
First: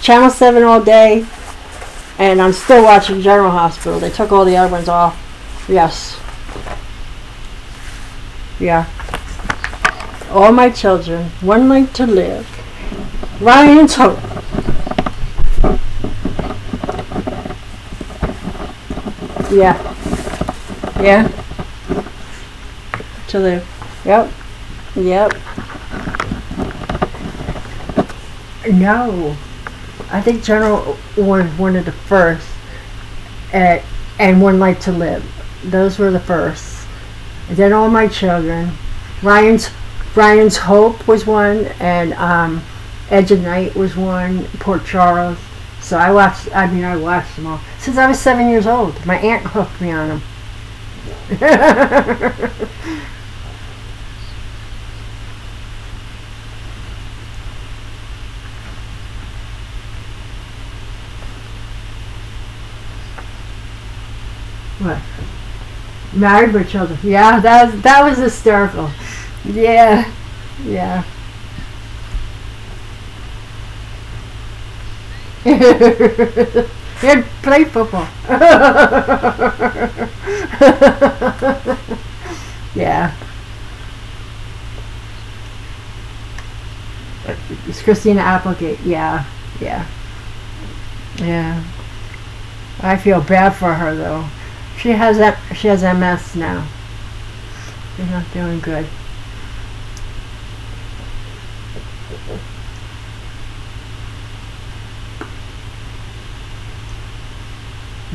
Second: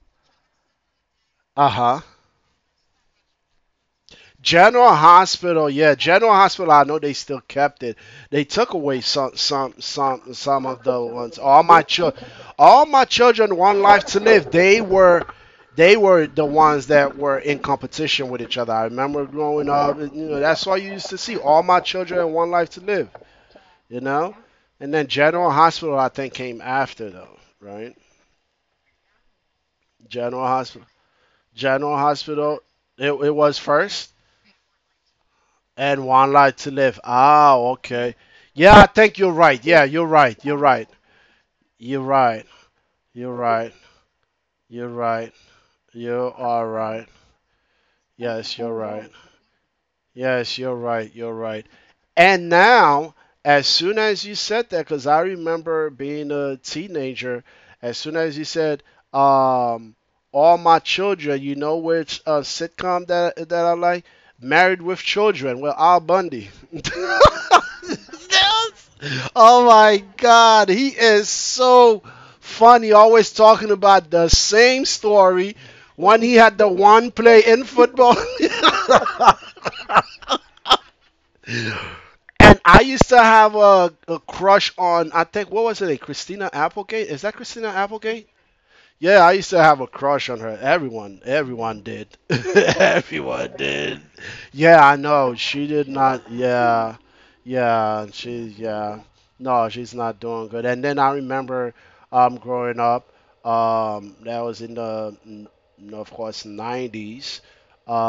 [SPEAKER 1] Channel 7 all day,
[SPEAKER 2] uh huh.
[SPEAKER 1] and I'm still watching General Hospital. They took all the other ones
[SPEAKER 2] General
[SPEAKER 1] off.
[SPEAKER 2] Hospital, yeah,
[SPEAKER 1] Yes,
[SPEAKER 2] General Hospital. I know they still kept it. They took
[SPEAKER 1] yeah.
[SPEAKER 2] away
[SPEAKER 1] All
[SPEAKER 2] some
[SPEAKER 1] my
[SPEAKER 2] of the
[SPEAKER 1] children,
[SPEAKER 2] ones.
[SPEAKER 1] one life to live.
[SPEAKER 2] All my children, one
[SPEAKER 1] Ryan's
[SPEAKER 2] life
[SPEAKER 1] hope.
[SPEAKER 2] to live. They were the ones that were in competition with each other. I remember growing
[SPEAKER 1] Yeah,
[SPEAKER 2] up. You know, that's all you used to
[SPEAKER 1] yeah,
[SPEAKER 2] see. All my children, and one life to live.
[SPEAKER 1] to live.
[SPEAKER 2] You
[SPEAKER 1] Yep,
[SPEAKER 2] know, and then
[SPEAKER 1] yep.
[SPEAKER 2] General Hospital, I think, came after though, right?
[SPEAKER 1] No, I think
[SPEAKER 2] General Hospital,
[SPEAKER 1] General was one of the
[SPEAKER 2] General
[SPEAKER 1] first,
[SPEAKER 2] Hospital. It was
[SPEAKER 1] at,
[SPEAKER 2] first.
[SPEAKER 1] and One Life to Live. Those
[SPEAKER 2] And
[SPEAKER 1] were the
[SPEAKER 2] one life to
[SPEAKER 1] first.
[SPEAKER 2] live.
[SPEAKER 1] And
[SPEAKER 2] Ah,
[SPEAKER 1] then all my
[SPEAKER 2] okay.
[SPEAKER 1] children.
[SPEAKER 2] Yeah, I think you're right.
[SPEAKER 1] Ryan's
[SPEAKER 2] Yeah, you're right.
[SPEAKER 1] Ryan's
[SPEAKER 2] You're right.
[SPEAKER 1] Hope was one,
[SPEAKER 2] You're
[SPEAKER 1] and
[SPEAKER 2] right.
[SPEAKER 1] Edge
[SPEAKER 2] You're
[SPEAKER 1] of Night
[SPEAKER 2] right.
[SPEAKER 1] was one. Port
[SPEAKER 2] You're right.
[SPEAKER 1] Charles. So I
[SPEAKER 2] You
[SPEAKER 1] watched. I
[SPEAKER 2] are
[SPEAKER 1] mean, I
[SPEAKER 2] right.
[SPEAKER 1] watched them all since I was seven
[SPEAKER 2] Yes,
[SPEAKER 1] years
[SPEAKER 2] you're
[SPEAKER 1] old.
[SPEAKER 2] right.
[SPEAKER 1] My aunt hooked me on them.
[SPEAKER 2] Yes, you're right. You're right. And now, as soon as you said that, because I remember being a teenager, as soon as you said, um, all my children, you know which sitcom that I like? Married
[SPEAKER 1] what?
[SPEAKER 2] with Children with Al Bundy.
[SPEAKER 1] Married with Children. Yeah, that was
[SPEAKER 2] That
[SPEAKER 1] hysterical.
[SPEAKER 2] was— Oh my
[SPEAKER 1] Yeah,
[SPEAKER 2] God, he
[SPEAKER 1] yeah.
[SPEAKER 2] is so funny. Always talking about the same story when he had the
[SPEAKER 1] They
[SPEAKER 2] one
[SPEAKER 1] had
[SPEAKER 2] play
[SPEAKER 1] play
[SPEAKER 2] in
[SPEAKER 1] football.
[SPEAKER 2] football. And I
[SPEAKER 1] yeah,
[SPEAKER 2] used to have a crush on, I think, what was it, Christina Applegate? Is that Christina
[SPEAKER 1] it's Christina
[SPEAKER 2] Applegate?
[SPEAKER 1] Applegate. Yeah,
[SPEAKER 2] Yeah, I used to have
[SPEAKER 1] yeah.
[SPEAKER 2] a crush on her. Everyone,
[SPEAKER 1] Yeah,
[SPEAKER 2] everyone did.
[SPEAKER 1] I feel bad
[SPEAKER 2] Everyone
[SPEAKER 1] for her
[SPEAKER 2] did.
[SPEAKER 1] though.
[SPEAKER 2] Yeah,
[SPEAKER 1] She
[SPEAKER 2] I
[SPEAKER 1] has that.
[SPEAKER 2] know.
[SPEAKER 1] She
[SPEAKER 2] She
[SPEAKER 1] has
[SPEAKER 2] did
[SPEAKER 1] MS
[SPEAKER 2] not.
[SPEAKER 1] now.
[SPEAKER 2] Yeah,
[SPEAKER 1] She's
[SPEAKER 2] yeah.
[SPEAKER 1] not doing
[SPEAKER 2] She,
[SPEAKER 1] good.
[SPEAKER 2] yeah. No, she's not doing good. And then I remember, growing up, that was in the, of course, 90s.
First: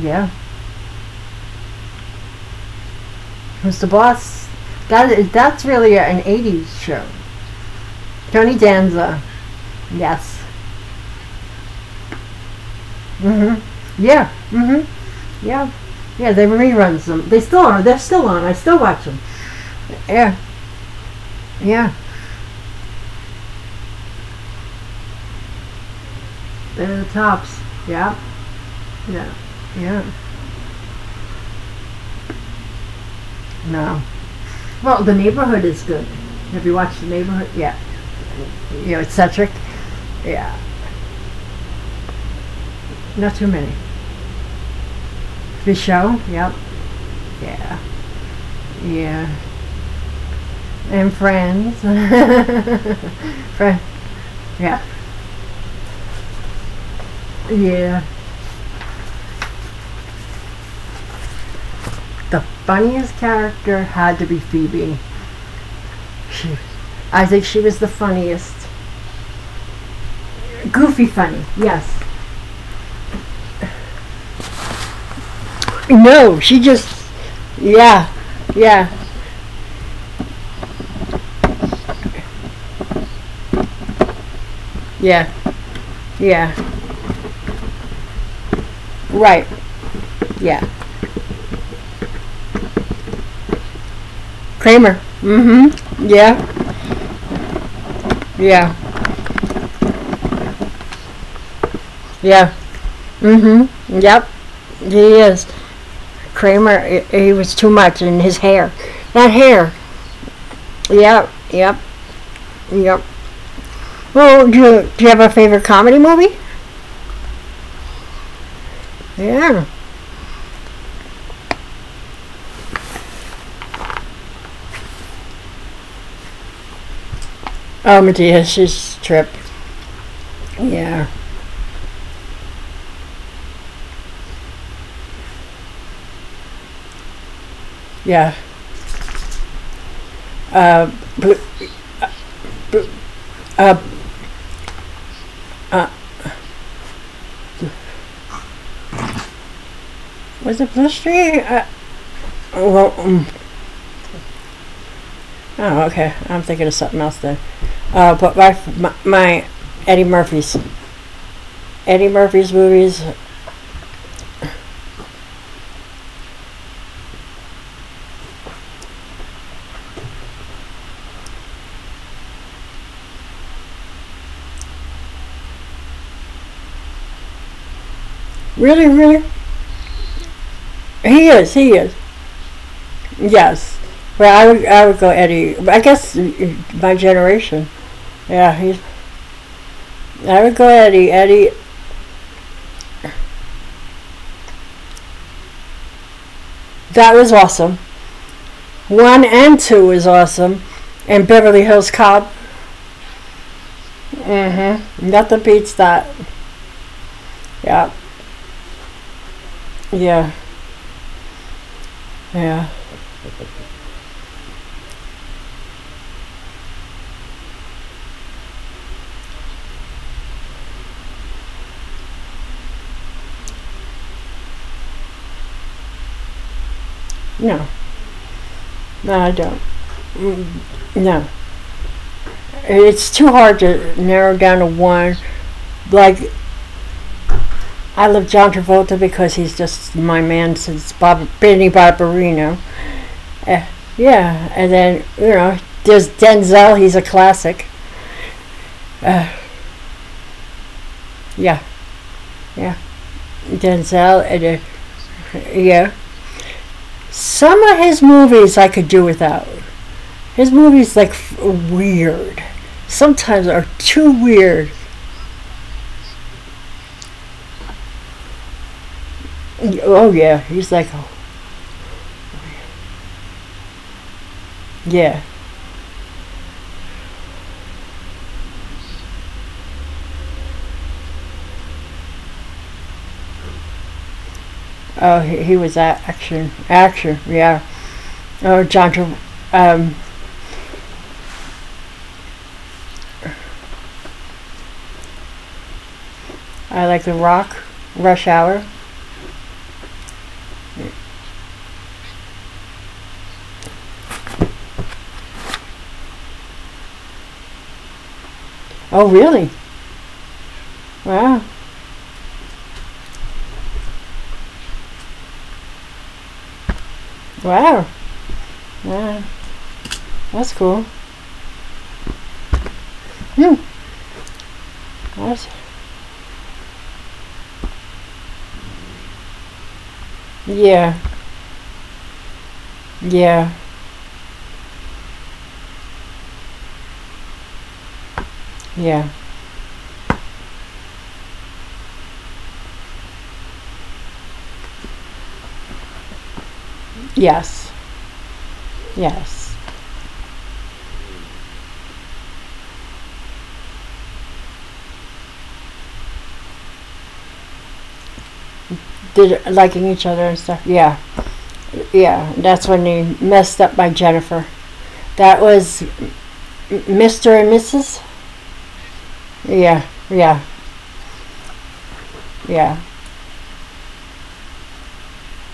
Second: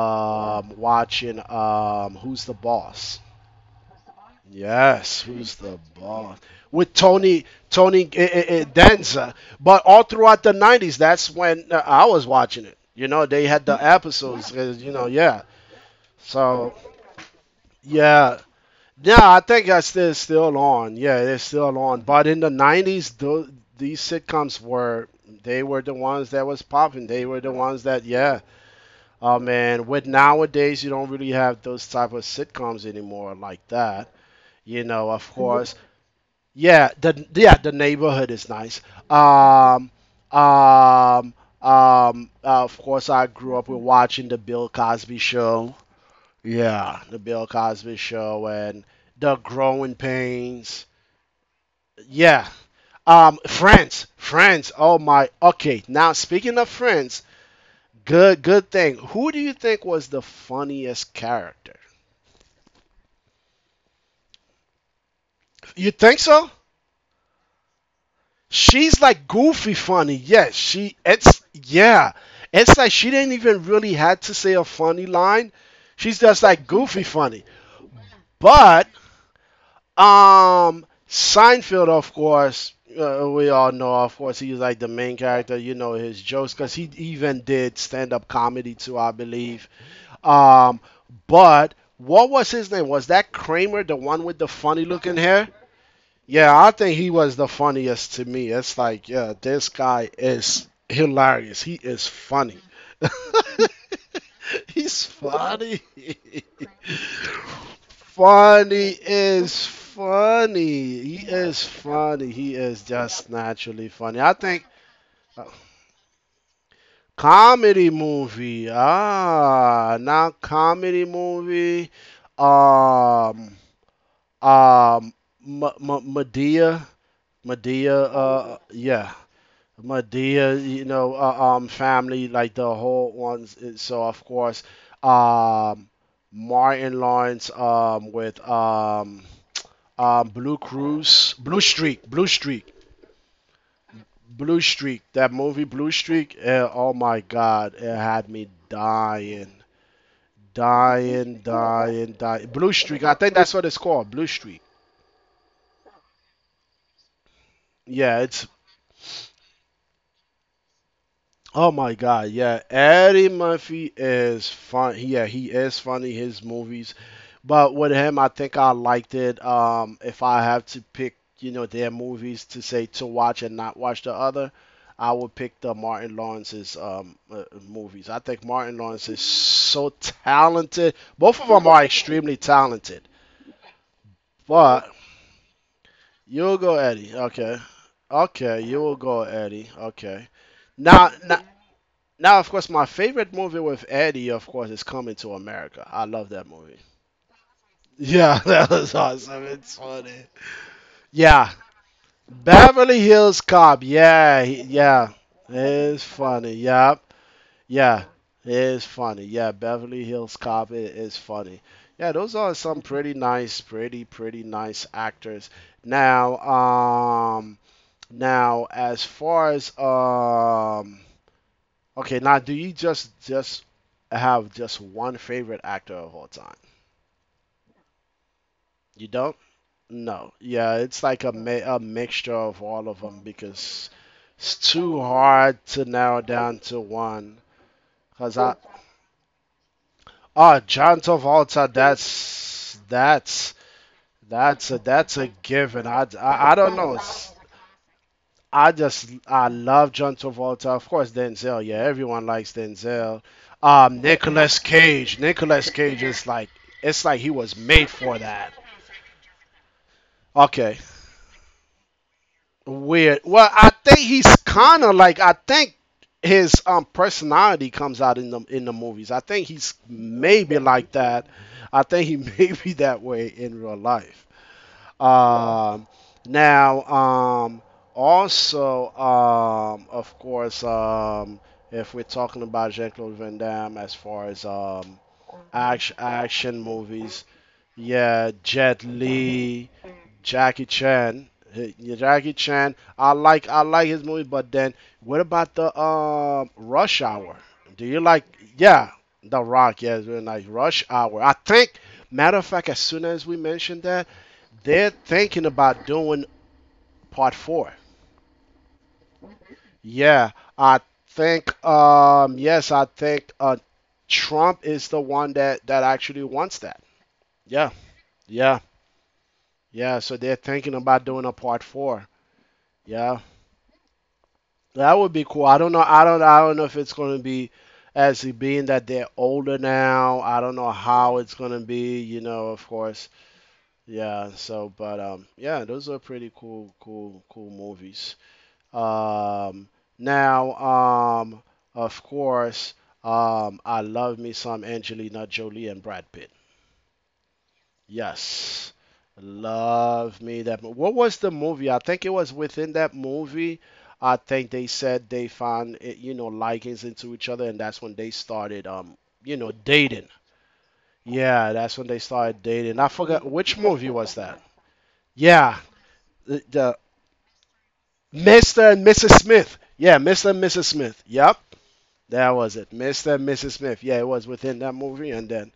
[SPEAKER 1] Yeah,
[SPEAKER 2] Watching, Who's the Boss?
[SPEAKER 1] who's the boss? That
[SPEAKER 2] Yes,
[SPEAKER 1] is,
[SPEAKER 2] who's
[SPEAKER 1] that's
[SPEAKER 2] the
[SPEAKER 1] really an
[SPEAKER 2] boss?
[SPEAKER 1] '80s
[SPEAKER 2] With
[SPEAKER 1] show.
[SPEAKER 2] Tony Tony eh, eh,
[SPEAKER 1] Tony
[SPEAKER 2] eh,
[SPEAKER 1] Danza.
[SPEAKER 2] Danza, but all
[SPEAKER 1] Yes.
[SPEAKER 2] throughout the '90s, that's when I was watching it. You know, they
[SPEAKER 1] Mhm.
[SPEAKER 2] had the
[SPEAKER 1] Yeah.
[SPEAKER 2] episodes.
[SPEAKER 1] Mhm.
[SPEAKER 2] You know, yeah.
[SPEAKER 1] Yeah. Yeah. They
[SPEAKER 2] So
[SPEAKER 1] reruns them. They still are. They're still
[SPEAKER 2] yeah,
[SPEAKER 1] on. I still watch
[SPEAKER 2] yeah.
[SPEAKER 1] them.
[SPEAKER 2] I think that's still
[SPEAKER 1] Yeah.
[SPEAKER 2] still on. Yeah, it's still
[SPEAKER 1] Yeah.
[SPEAKER 2] on. But in the '90s, these sitcoms were they were the ones that was
[SPEAKER 1] They're
[SPEAKER 2] popping.
[SPEAKER 1] the
[SPEAKER 2] They were the
[SPEAKER 1] tops.
[SPEAKER 2] ones that
[SPEAKER 1] Yeah.
[SPEAKER 2] yeah.
[SPEAKER 1] Yeah.
[SPEAKER 2] Oh man,
[SPEAKER 1] Yeah.
[SPEAKER 2] with nowadays you don't really have those type of sitcoms anymore like
[SPEAKER 1] No.
[SPEAKER 2] that. You
[SPEAKER 1] Well,
[SPEAKER 2] know,
[SPEAKER 1] the
[SPEAKER 2] of Mhm.
[SPEAKER 1] neighborhood
[SPEAKER 2] course,
[SPEAKER 1] is good. Have you
[SPEAKER 2] yeah,
[SPEAKER 1] watched the
[SPEAKER 2] the
[SPEAKER 1] neighborhood?
[SPEAKER 2] yeah the
[SPEAKER 1] Yeah.
[SPEAKER 2] neighborhood is nice.
[SPEAKER 1] You know, it's Cedric.
[SPEAKER 2] Um,
[SPEAKER 1] Yeah.
[SPEAKER 2] um, of course, I
[SPEAKER 1] Not too
[SPEAKER 2] grew
[SPEAKER 1] many.
[SPEAKER 2] up with watching the Bill Cosby
[SPEAKER 1] The
[SPEAKER 2] Show.
[SPEAKER 1] show. Yep.
[SPEAKER 2] Yeah, the Bill
[SPEAKER 1] Yeah,
[SPEAKER 2] Cosby Show and
[SPEAKER 1] yeah,
[SPEAKER 2] the Growing Pains.
[SPEAKER 1] and friends.
[SPEAKER 2] Yeah.
[SPEAKER 1] friend,
[SPEAKER 2] Friends, Friends.
[SPEAKER 1] yeah,
[SPEAKER 2] Oh my. Okay. Now speaking of Friends,
[SPEAKER 1] yeah.
[SPEAKER 2] good, good thing. Who do you think was the funniest character?
[SPEAKER 1] The funniest character had to be Phoebe.
[SPEAKER 2] You think so?
[SPEAKER 1] She, I think she was the funniest.
[SPEAKER 2] She's like goofy funny. Yes, she
[SPEAKER 1] Goofy funny,
[SPEAKER 2] it's
[SPEAKER 1] yes.
[SPEAKER 2] yeah. It's like she didn't even really had to say a funny line. She's
[SPEAKER 1] No,
[SPEAKER 2] just
[SPEAKER 1] she
[SPEAKER 2] like
[SPEAKER 1] just,
[SPEAKER 2] goofy funny.
[SPEAKER 1] yeah,
[SPEAKER 2] But
[SPEAKER 1] yeah,
[SPEAKER 2] Seinfeld of course we all know of course he's like the main
[SPEAKER 1] yeah,
[SPEAKER 2] character, you know his
[SPEAKER 1] yeah.
[SPEAKER 2] jokes cuz he even did stand up comedy too, I
[SPEAKER 1] Right,
[SPEAKER 2] believe.
[SPEAKER 1] yeah.
[SPEAKER 2] Um but what was his name? Was that Kramer, the one with the funny
[SPEAKER 1] Kramer.
[SPEAKER 2] looking hair?
[SPEAKER 1] Mm-hmm. Yeah,
[SPEAKER 2] Yeah, I think he was the funniest to me.
[SPEAKER 1] yeah,
[SPEAKER 2] It's like, yeah, this guy is hilarious. He is
[SPEAKER 1] yeah.
[SPEAKER 2] funny.
[SPEAKER 1] Mm-hmm. Yep,
[SPEAKER 2] He's
[SPEAKER 1] he is.
[SPEAKER 2] funny.
[SPEAKER 1] Kramer, he was too much in his hair.
[SPEAKER 2] Funny
[SPEAKER 1] That
[SPEAKER 2] is
[SPEAKER 1] hair.
[SPEAKER 2] funny. He
[SPEAKER 1] Yep,
[SPEAKER 2] is
[SPEAKER 1] yep,
[SPEAKER 2] funny. He is
[SPEAKER 1] yep.
[SPEAKER 2] just naturally funny. I
[SPEAKER 1] Well,
[SPEAKER 2] think
[SPEAKER 1] do you have a
[SPEAKER 2] uh,
[SPEAKER 1] favorite comedy movie?
[SPEAKER 2] comedy movie.
[SPEAKER 1] Yeah.
[SPEAKER 2] Ah, not comedy movie. Um, um, M- Medea.
[SPEAKER 1] Oh,
[SPEAKER 2] Medea.
[SPEAKER 1] Matthias'
[SPEAKER 2] Yeah.
[SPEAKER 1] trip.
[SPEAKER 2] Medea, you
[SPEAKER 1] Yeah.
[SPEAKER 2] know, family, like the whole ones. So of course, um, Martin Lawrence,
[SPEAKER 1] Yeah.
[SPEAKER 2] with
[SPEAKER 1] Uh, bl-
[SPEAKER 2] Blue Streak,
[SPEAKER 1] bl- uh,
[SPEAKER 2] Blue Streak. That movie, Blue
[SPEAKER 1] uh,
[SPEAKER 2] Streak. Oh my God, it had me
[SPEAKER 1] was it Blue Street?
[SPEAKER 2] dying. Blue
[SPEAKER 1] Well,
[SPEAKER 2] Streak. I
[SPEAKER 1] um,
[SPEAKER 2] think that's what it's called, Blue Streak.
[SPEAKER 1] oh, okay. I'm thinking of something else then.
[SPEAKER 2] Yeah, it's—
[SPEAKER 1] My Eddie Murphy's
[SPEAKER 2] Oh my
[SPEAKER 1] Eddie
[SPEAKER 2] God,
[SPEAKER 1] Murphy's
[SPEAKER 2] yeah.
[SPEAKER 1] movies.
[SPEAKER 2] Eddie Murphy is fun. Yeah, he is funny, his movies. But with him, I think I liked it. If I have to pick, you know, their movies to say to watch and not watch the other, I would pick the Martin Lawrence's movies. I think Martin
[SPEAKER 1] Really,
[SPEAKER 2] Lawrence is
[SPEAKER 1] really,
[SPEAKER 2] so talented.
[SPEAKER 1] he
[SPEAKER 2] Both of
[SPEAKER 1] is.
[SPEAKER 2] them
[SPEAKER 1] He
[SPEAKER 2] are
[SPEAKER 1] is.
[SPEAKER 2] extremely talented.
[SPEAKER 1] Yes. Well,
[SPEAKER 2] But
[SPEAKER 1] I would go Eddie. I guess
[SPEAKER 2] you'll go
[SPEAKER 1] my
[SPEAKER 2] Eddie. Okay.
[SPEAKER 1] generation. Yeah,
[SPEAKER 2] Okay, you
[SPEAKER 1] he's.
[SPEAKER 2] will go Eddie. Okay.
[SPEAKER 1] I would go
[SPEAKER 2] Now,
[SPEAKER 1] Eddie.
[SPEAKER 2] now
[SPEAKER 1] Eddie.
[SPEAKER 2] Now, of course, my favorite movie with Eddie, of course, is Coming to America. I love that movie.
[SPEAKER 1] That was awesome.
[SPEAKER 2] Yeah,
[SPEAKER 1] One and two is awesome. And
[SPEAKER 2] yeah.
[SPEAKER 1] Beverly Hills Cop.
[SPEAKER 2] Beverly Hills Cop. Yeah, yeah.
[SPEAKER 1] Mm-hmm. Nothing beats
[SPEAKER 2] It's
[SPEAKER 1] that.
[SPEAKER 2] funny. Yep.
[SPEAKER 1] Yeah.
[SPEAKER 2] Yeah, it's funny. Yeah, Beverly Hills
[SPEAKER 1] Yeah.
[SPEAKER 2] Cop is funny. Yeah, those are
[SPEAKER 1] Yeah.
[SPEAKER 2] some pretty nice, pretty, pretty nice actors. Now, now as far as okay, now do you just have just one favorite actor of all time?
[SPEAKER 1] No.
[SPEAKER 2] You
[SPEAKER 1] No, I
[SPEAKER 2] don't?
[SPEAKER 1] don't.
[SPEAKER 2] No, yeah, it's like
[SPEAKER 1] No.
[SPEAKER 2] a a mixture of all of
[SPEAKER 1] It's
[SPEAKER 2] them
[SPEAKER 1] too hard
[SPEAKER 2] because
[SPEAKER 1] to narrow
[SPEAKER 2] it's
[SPEAKER 1] down to
[SPEAKER 2] too
[SPEAKER 1] one.
[SPEAKER 2] hard to
[SPEAKER 1] Like,
[SPEAKER 2] narrow down to one.
[SPEAKER 1] I love
[SPEAKER 2] Cause
[SPEAKER 1] John
[SPEAKER 2] I
[SPEAKER 1] Travolta because he's just my man
[SPEAKER 2] oh
[SPEAKER 1] since
[SPEAKER 2] John
[SPEAKER 1] Bob, Benny
[SPEAKER 2] Travolta,
[SPEAKER 1] Barbarino.
[SPEAKER 2] that's
[SPEAKER 1] Eh, yeah. And
[SPEAKER 2] that's
[SPEAKER 1] then,
[SPEAKER 2] a
[SPEAKER 1] you know,
[SPEAKER 2] given.
[SPEAKER 1] there's
[SPEAKER 2] I don't know.
[SPEAKER 1] Denzel. He's a
[SPEAKER 2] It's,
[SPEAKER 1] classic.
[SPEAKER 2] I just
[SPEAKER 1] Uh,
[SPEAKER 2] I love John Travolta. Of course, Denzel.
[SPEAKER 1] yeah.
[SPEAKER 2] Yeah, everyone likes
[SPEAKER 1] Yeah.
[SPEAKER 2] Denzel.
[SPEAKER 1] Denzel. And,
[SPEAKER 2] Nicolas Cage. Nicolas
[SPEAKER 1] yeah.
[SPEAKER 2] Cage is like it's like he was
[SPEAKER 1] Some of
[SPEAKER 2] made
[SPEAKER 1] his
[SPEAKER 2] for that.
[SPEAKER 1] movies I could do without. His
[SPEAKER 2] Okay.
[SPEAKER 1] movies like weird.
[SPEAKER 2] Weird. Well,
[SPEAKER 1] Sometimes
[SPEAKER 2] I
[SPEAKER 1] are
[SPEAKER 2] think
[SPEAKER 1] too
[SPEAKER 2] he's
[SPEAKER 1] weird.
[SPEAKER 2] kind of like I think his personality comes out in the movies. I think he's
[SPEAKER 1] Oh yeah,
[SPEAKER 2] maybe
[SPEAKER 1] he's
[SPEAKER 2] like
[SPEAKER 1] like oh,
[SPEAKER 2] that. I think he may be that way in real life.
[SPEAKER 1] yeah.
[SPEAKER 2] Um, now, um, of course, if we're talking about Jean Claude Van Damme as far as
[SPEAKER 1] Oh, he was action,
[SPEAKER 2] action
[SPEAKER 1] action,
[SPEAKER 2] movies,
[SPEAKER 1] yeah.
[SPEAKER 2] yeah,
[SPEAKER 1] Oh,
[SPEAKER 2] Jet
[SPEAKER 1] John, Travolta.
[SPEAKER 2] Li,
[SPEAKER 1] um,
[SPEAKER 2] Jackie Chan. Hey, yeah, Jackie Chan. I like his movie, but then what about the
[SPEAKER 1] I
[SPEAKER 2] Rush
[SPEAKER 1] like The
[SPEAKER 2] Hour?
[SPEAKER 1] Rock,
[SPEAKER 2] Do you like
[SPEAKER 1] Rush Hour.
[SPEAKER 2] yeah, The Rock, yeah, it's really nice. Rush Hour. I think matter of fact, as soon as we mentioned that, they're thinking about doing part four.
[SPEAKER 1] Oh really?
[SPEAKER 2] Yeah, I
[SPEAKER 1] Wow,
[SPEAKER 2] think yes, I think Trump is the one that actually wants that. Yeah,
[SPEAKER 1] wow,
[SPEAKER 2] yeah.
[SPEAKER 1] wow.
[SPEAKER 2] Yeah, so they're
[SPEAKER 1] That's
[SPEAKER 2] thinking
[SPEAKER 1] cool.
[SPEAKER 2] about doing a part four. Yeah,
[SPEAKER 1] Hmm.
[SPEAKER 2] that would be cool.
[SPEAKER 1] That's,
[SPEAKER 2] I don't know. I don't. I don't know if it's going to be as it being that they're older now. I don't know
[SPEAKER 1] yeah,
[SPEAKER 2] how it's going to be. You know, of course.
[SPEAKER 1] yeah,
[SPEAKER 2] Yeah. So, but yeah, those are pretty cool, cool, cool movies.
[SPEAKER 1] yeah.
[SPEAKER 2] Um, now, um, of course, I love me some Angelina Jolie and Brad Pitt.
[SPEAKER 1] Yes,
[SPEAKER 2] Yes.
[SPEAKER 1] yes.
[SPEAKER 2] Love me that. What was the movie? I think it was within that movie. I think they said they found it, you know, likings into each other, and that's when they started, you
[SPEAKER 1] Did
[SPEAKER 2] know,
[SPEAKER 1] liking each
[SPEAKER 2] dating.
[SPEAKER 1] other and stuff. Yeah,
[SPEAKER 2] Yeah, that's when they
[SPEAKER 1] yeah.
[SPEAKER 2] started
[SPEAKER 1] That's
[SPEAKER 2] dating.
[SPEAKER 1] when
[SPEAKER 2] I forgot
[SPEAKER 1] he
[SPEAKER 2] which
[SPEAKER 1] messed up by
[SPEAKER 2] movie was that.
[SPEAKER 1] Jennifer. That
[SPEAKER 2] Yeah,
[SPEAKER 1] was
[SPEAKER 2] the
[SPEAKER 1] Mr. and Mrs.
[SPEAKER 2] Mr. and Mrs. Smith.
[SPEAKER 1] Yeah,
[SPEAKER 2] Yeah, Mr. and
[SPEAKER 1] yeah,
[SPEAKER 2] Mrs. Smith. Yep, that was it.
[SPEAKER 1] yeah,
[SPEAKER 2] Mr. and Mrs. Smith. Yeah, it was within that movie, and then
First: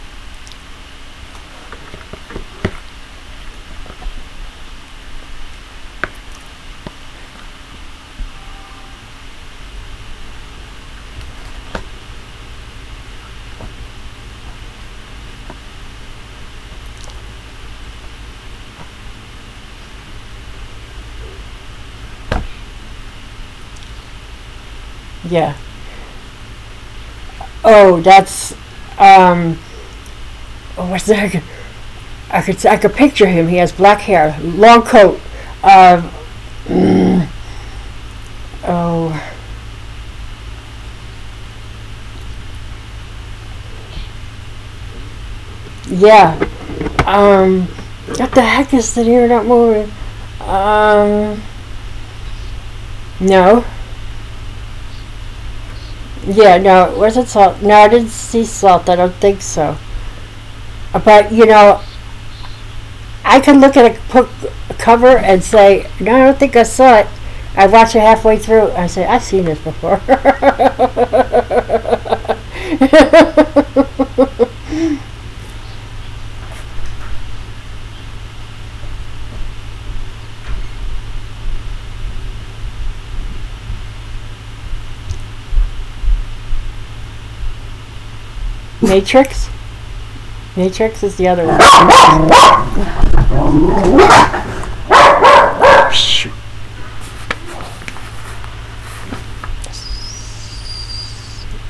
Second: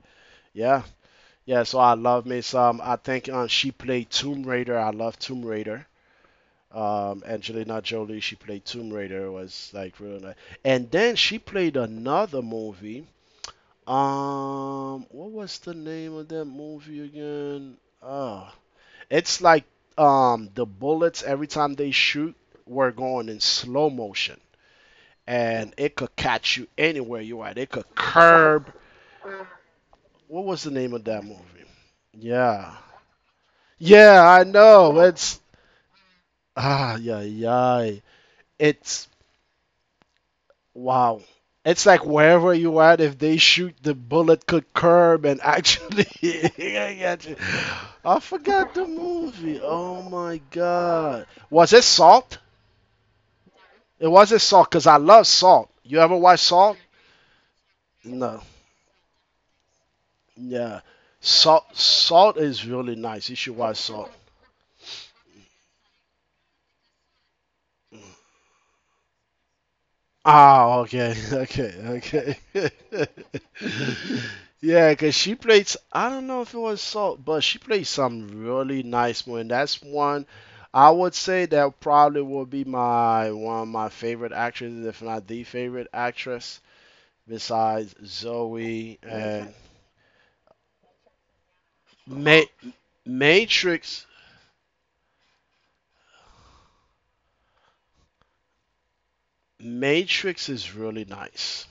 [SPEAKER 2] yeah, yeah. So I love me some. I think she played Tomb Raider. I love Tomb Raider. Angelina Jolie, she played Tomb Raider, was like really nice. And then she played another movie. What was the name of that movie again? Oh, it's like the bullets every time they shoot were going in slow motion,
[SPEAKER 1] yeah.
[SPEAKER 2] and it could catch you anywhere you are. It could
[SPEAKER 1] Oh, that's
[SPEAKER 2] curb.
[SPEAKER 1] um.
[SPEAKER 2] What was the
[SPEAKER 1] Oh,
[SPEAKER 2] name of
[SPEAKER 1] what's that?
[SPEAKER 2] that movie?
[SPEAKER 1] I
[SPEAKER 2] Yeah,
[SPEAKER 1] could picture him. He has black
[SPEAKER 2] yeah,
[SPEAKER 1] hair,
[SPEAKER 2] I
[SPEAKER 1] long
[SPEAKER 2] know.
[SPEAKER 1] coat.
[SPEAKER 2] It's
[SPEAKER 1] Uh,
[SPEAKER 2] ah, yeah,
[SPEAKER 1] mm,
[SPEAKER 2] yeah. It's—
[SPEAKER 1] oh,
[SPEAKER 2] Wow. It's like wherever you at, if they shoot, the bullet could curb and actually.
[SPEAKER 1] yeah.
[SPEAKER 2] I got you.
[SPEAKER 1] Um,
[SPEAKER 2] I
[SPEAKER 1] what the heck
[SPEAKER 2] forgot the
[SPEAKER 1] is the name of that
[SPEAKER 2] movie.
[SPEAKER 1] movie?
[SPEAKER 2] Oh my god.
[SPEAKER 1] Um,
[SPEAKER 2] Was it Salt?
[SPEAKER 1] no.
[SPEAKER 2] It wasn't Salt because I love Salt. You ever watch
[SPEAKER 1] Yeah,
[SPEAKER 2] Salt?
[SPEAKER 1] no. Was it salt? No, I didn't
[SPEAKER 2] No.
[SPEAKER 1] see salt. I don't think so.
[SPEAKER 2] Yeah.
[SPEAKER 1] But you know,
[SPEAKER 2] Salt is really nice. You
[SPEAKER 1] I
[SPEAKER 2] should
[SPEAKER 1] can look
[SPEAKER 2] watch
[SPEAKER 1] at
[SPEAKER 2] Salt.
[SPEAKER 1] a book cover and say, "No, I don't think I saw it." I watch it halfway through. I say, "I've seen this before."
[SPEAKER 2] Oh, okay, okay, okay. Yeah, because she played, I don't know if it was Salt, but she played some really nice one. That's one I would say that probably will be my one of my favorite actresses, if not the favorite actress, besides Zoe
[SPEAKER 1] Matrix.
[SPEAKER 2] and
[SPEAKER 1] Matrix is the other one.
[SPEAKER 2] Ma Matrix. Matrix is really nice.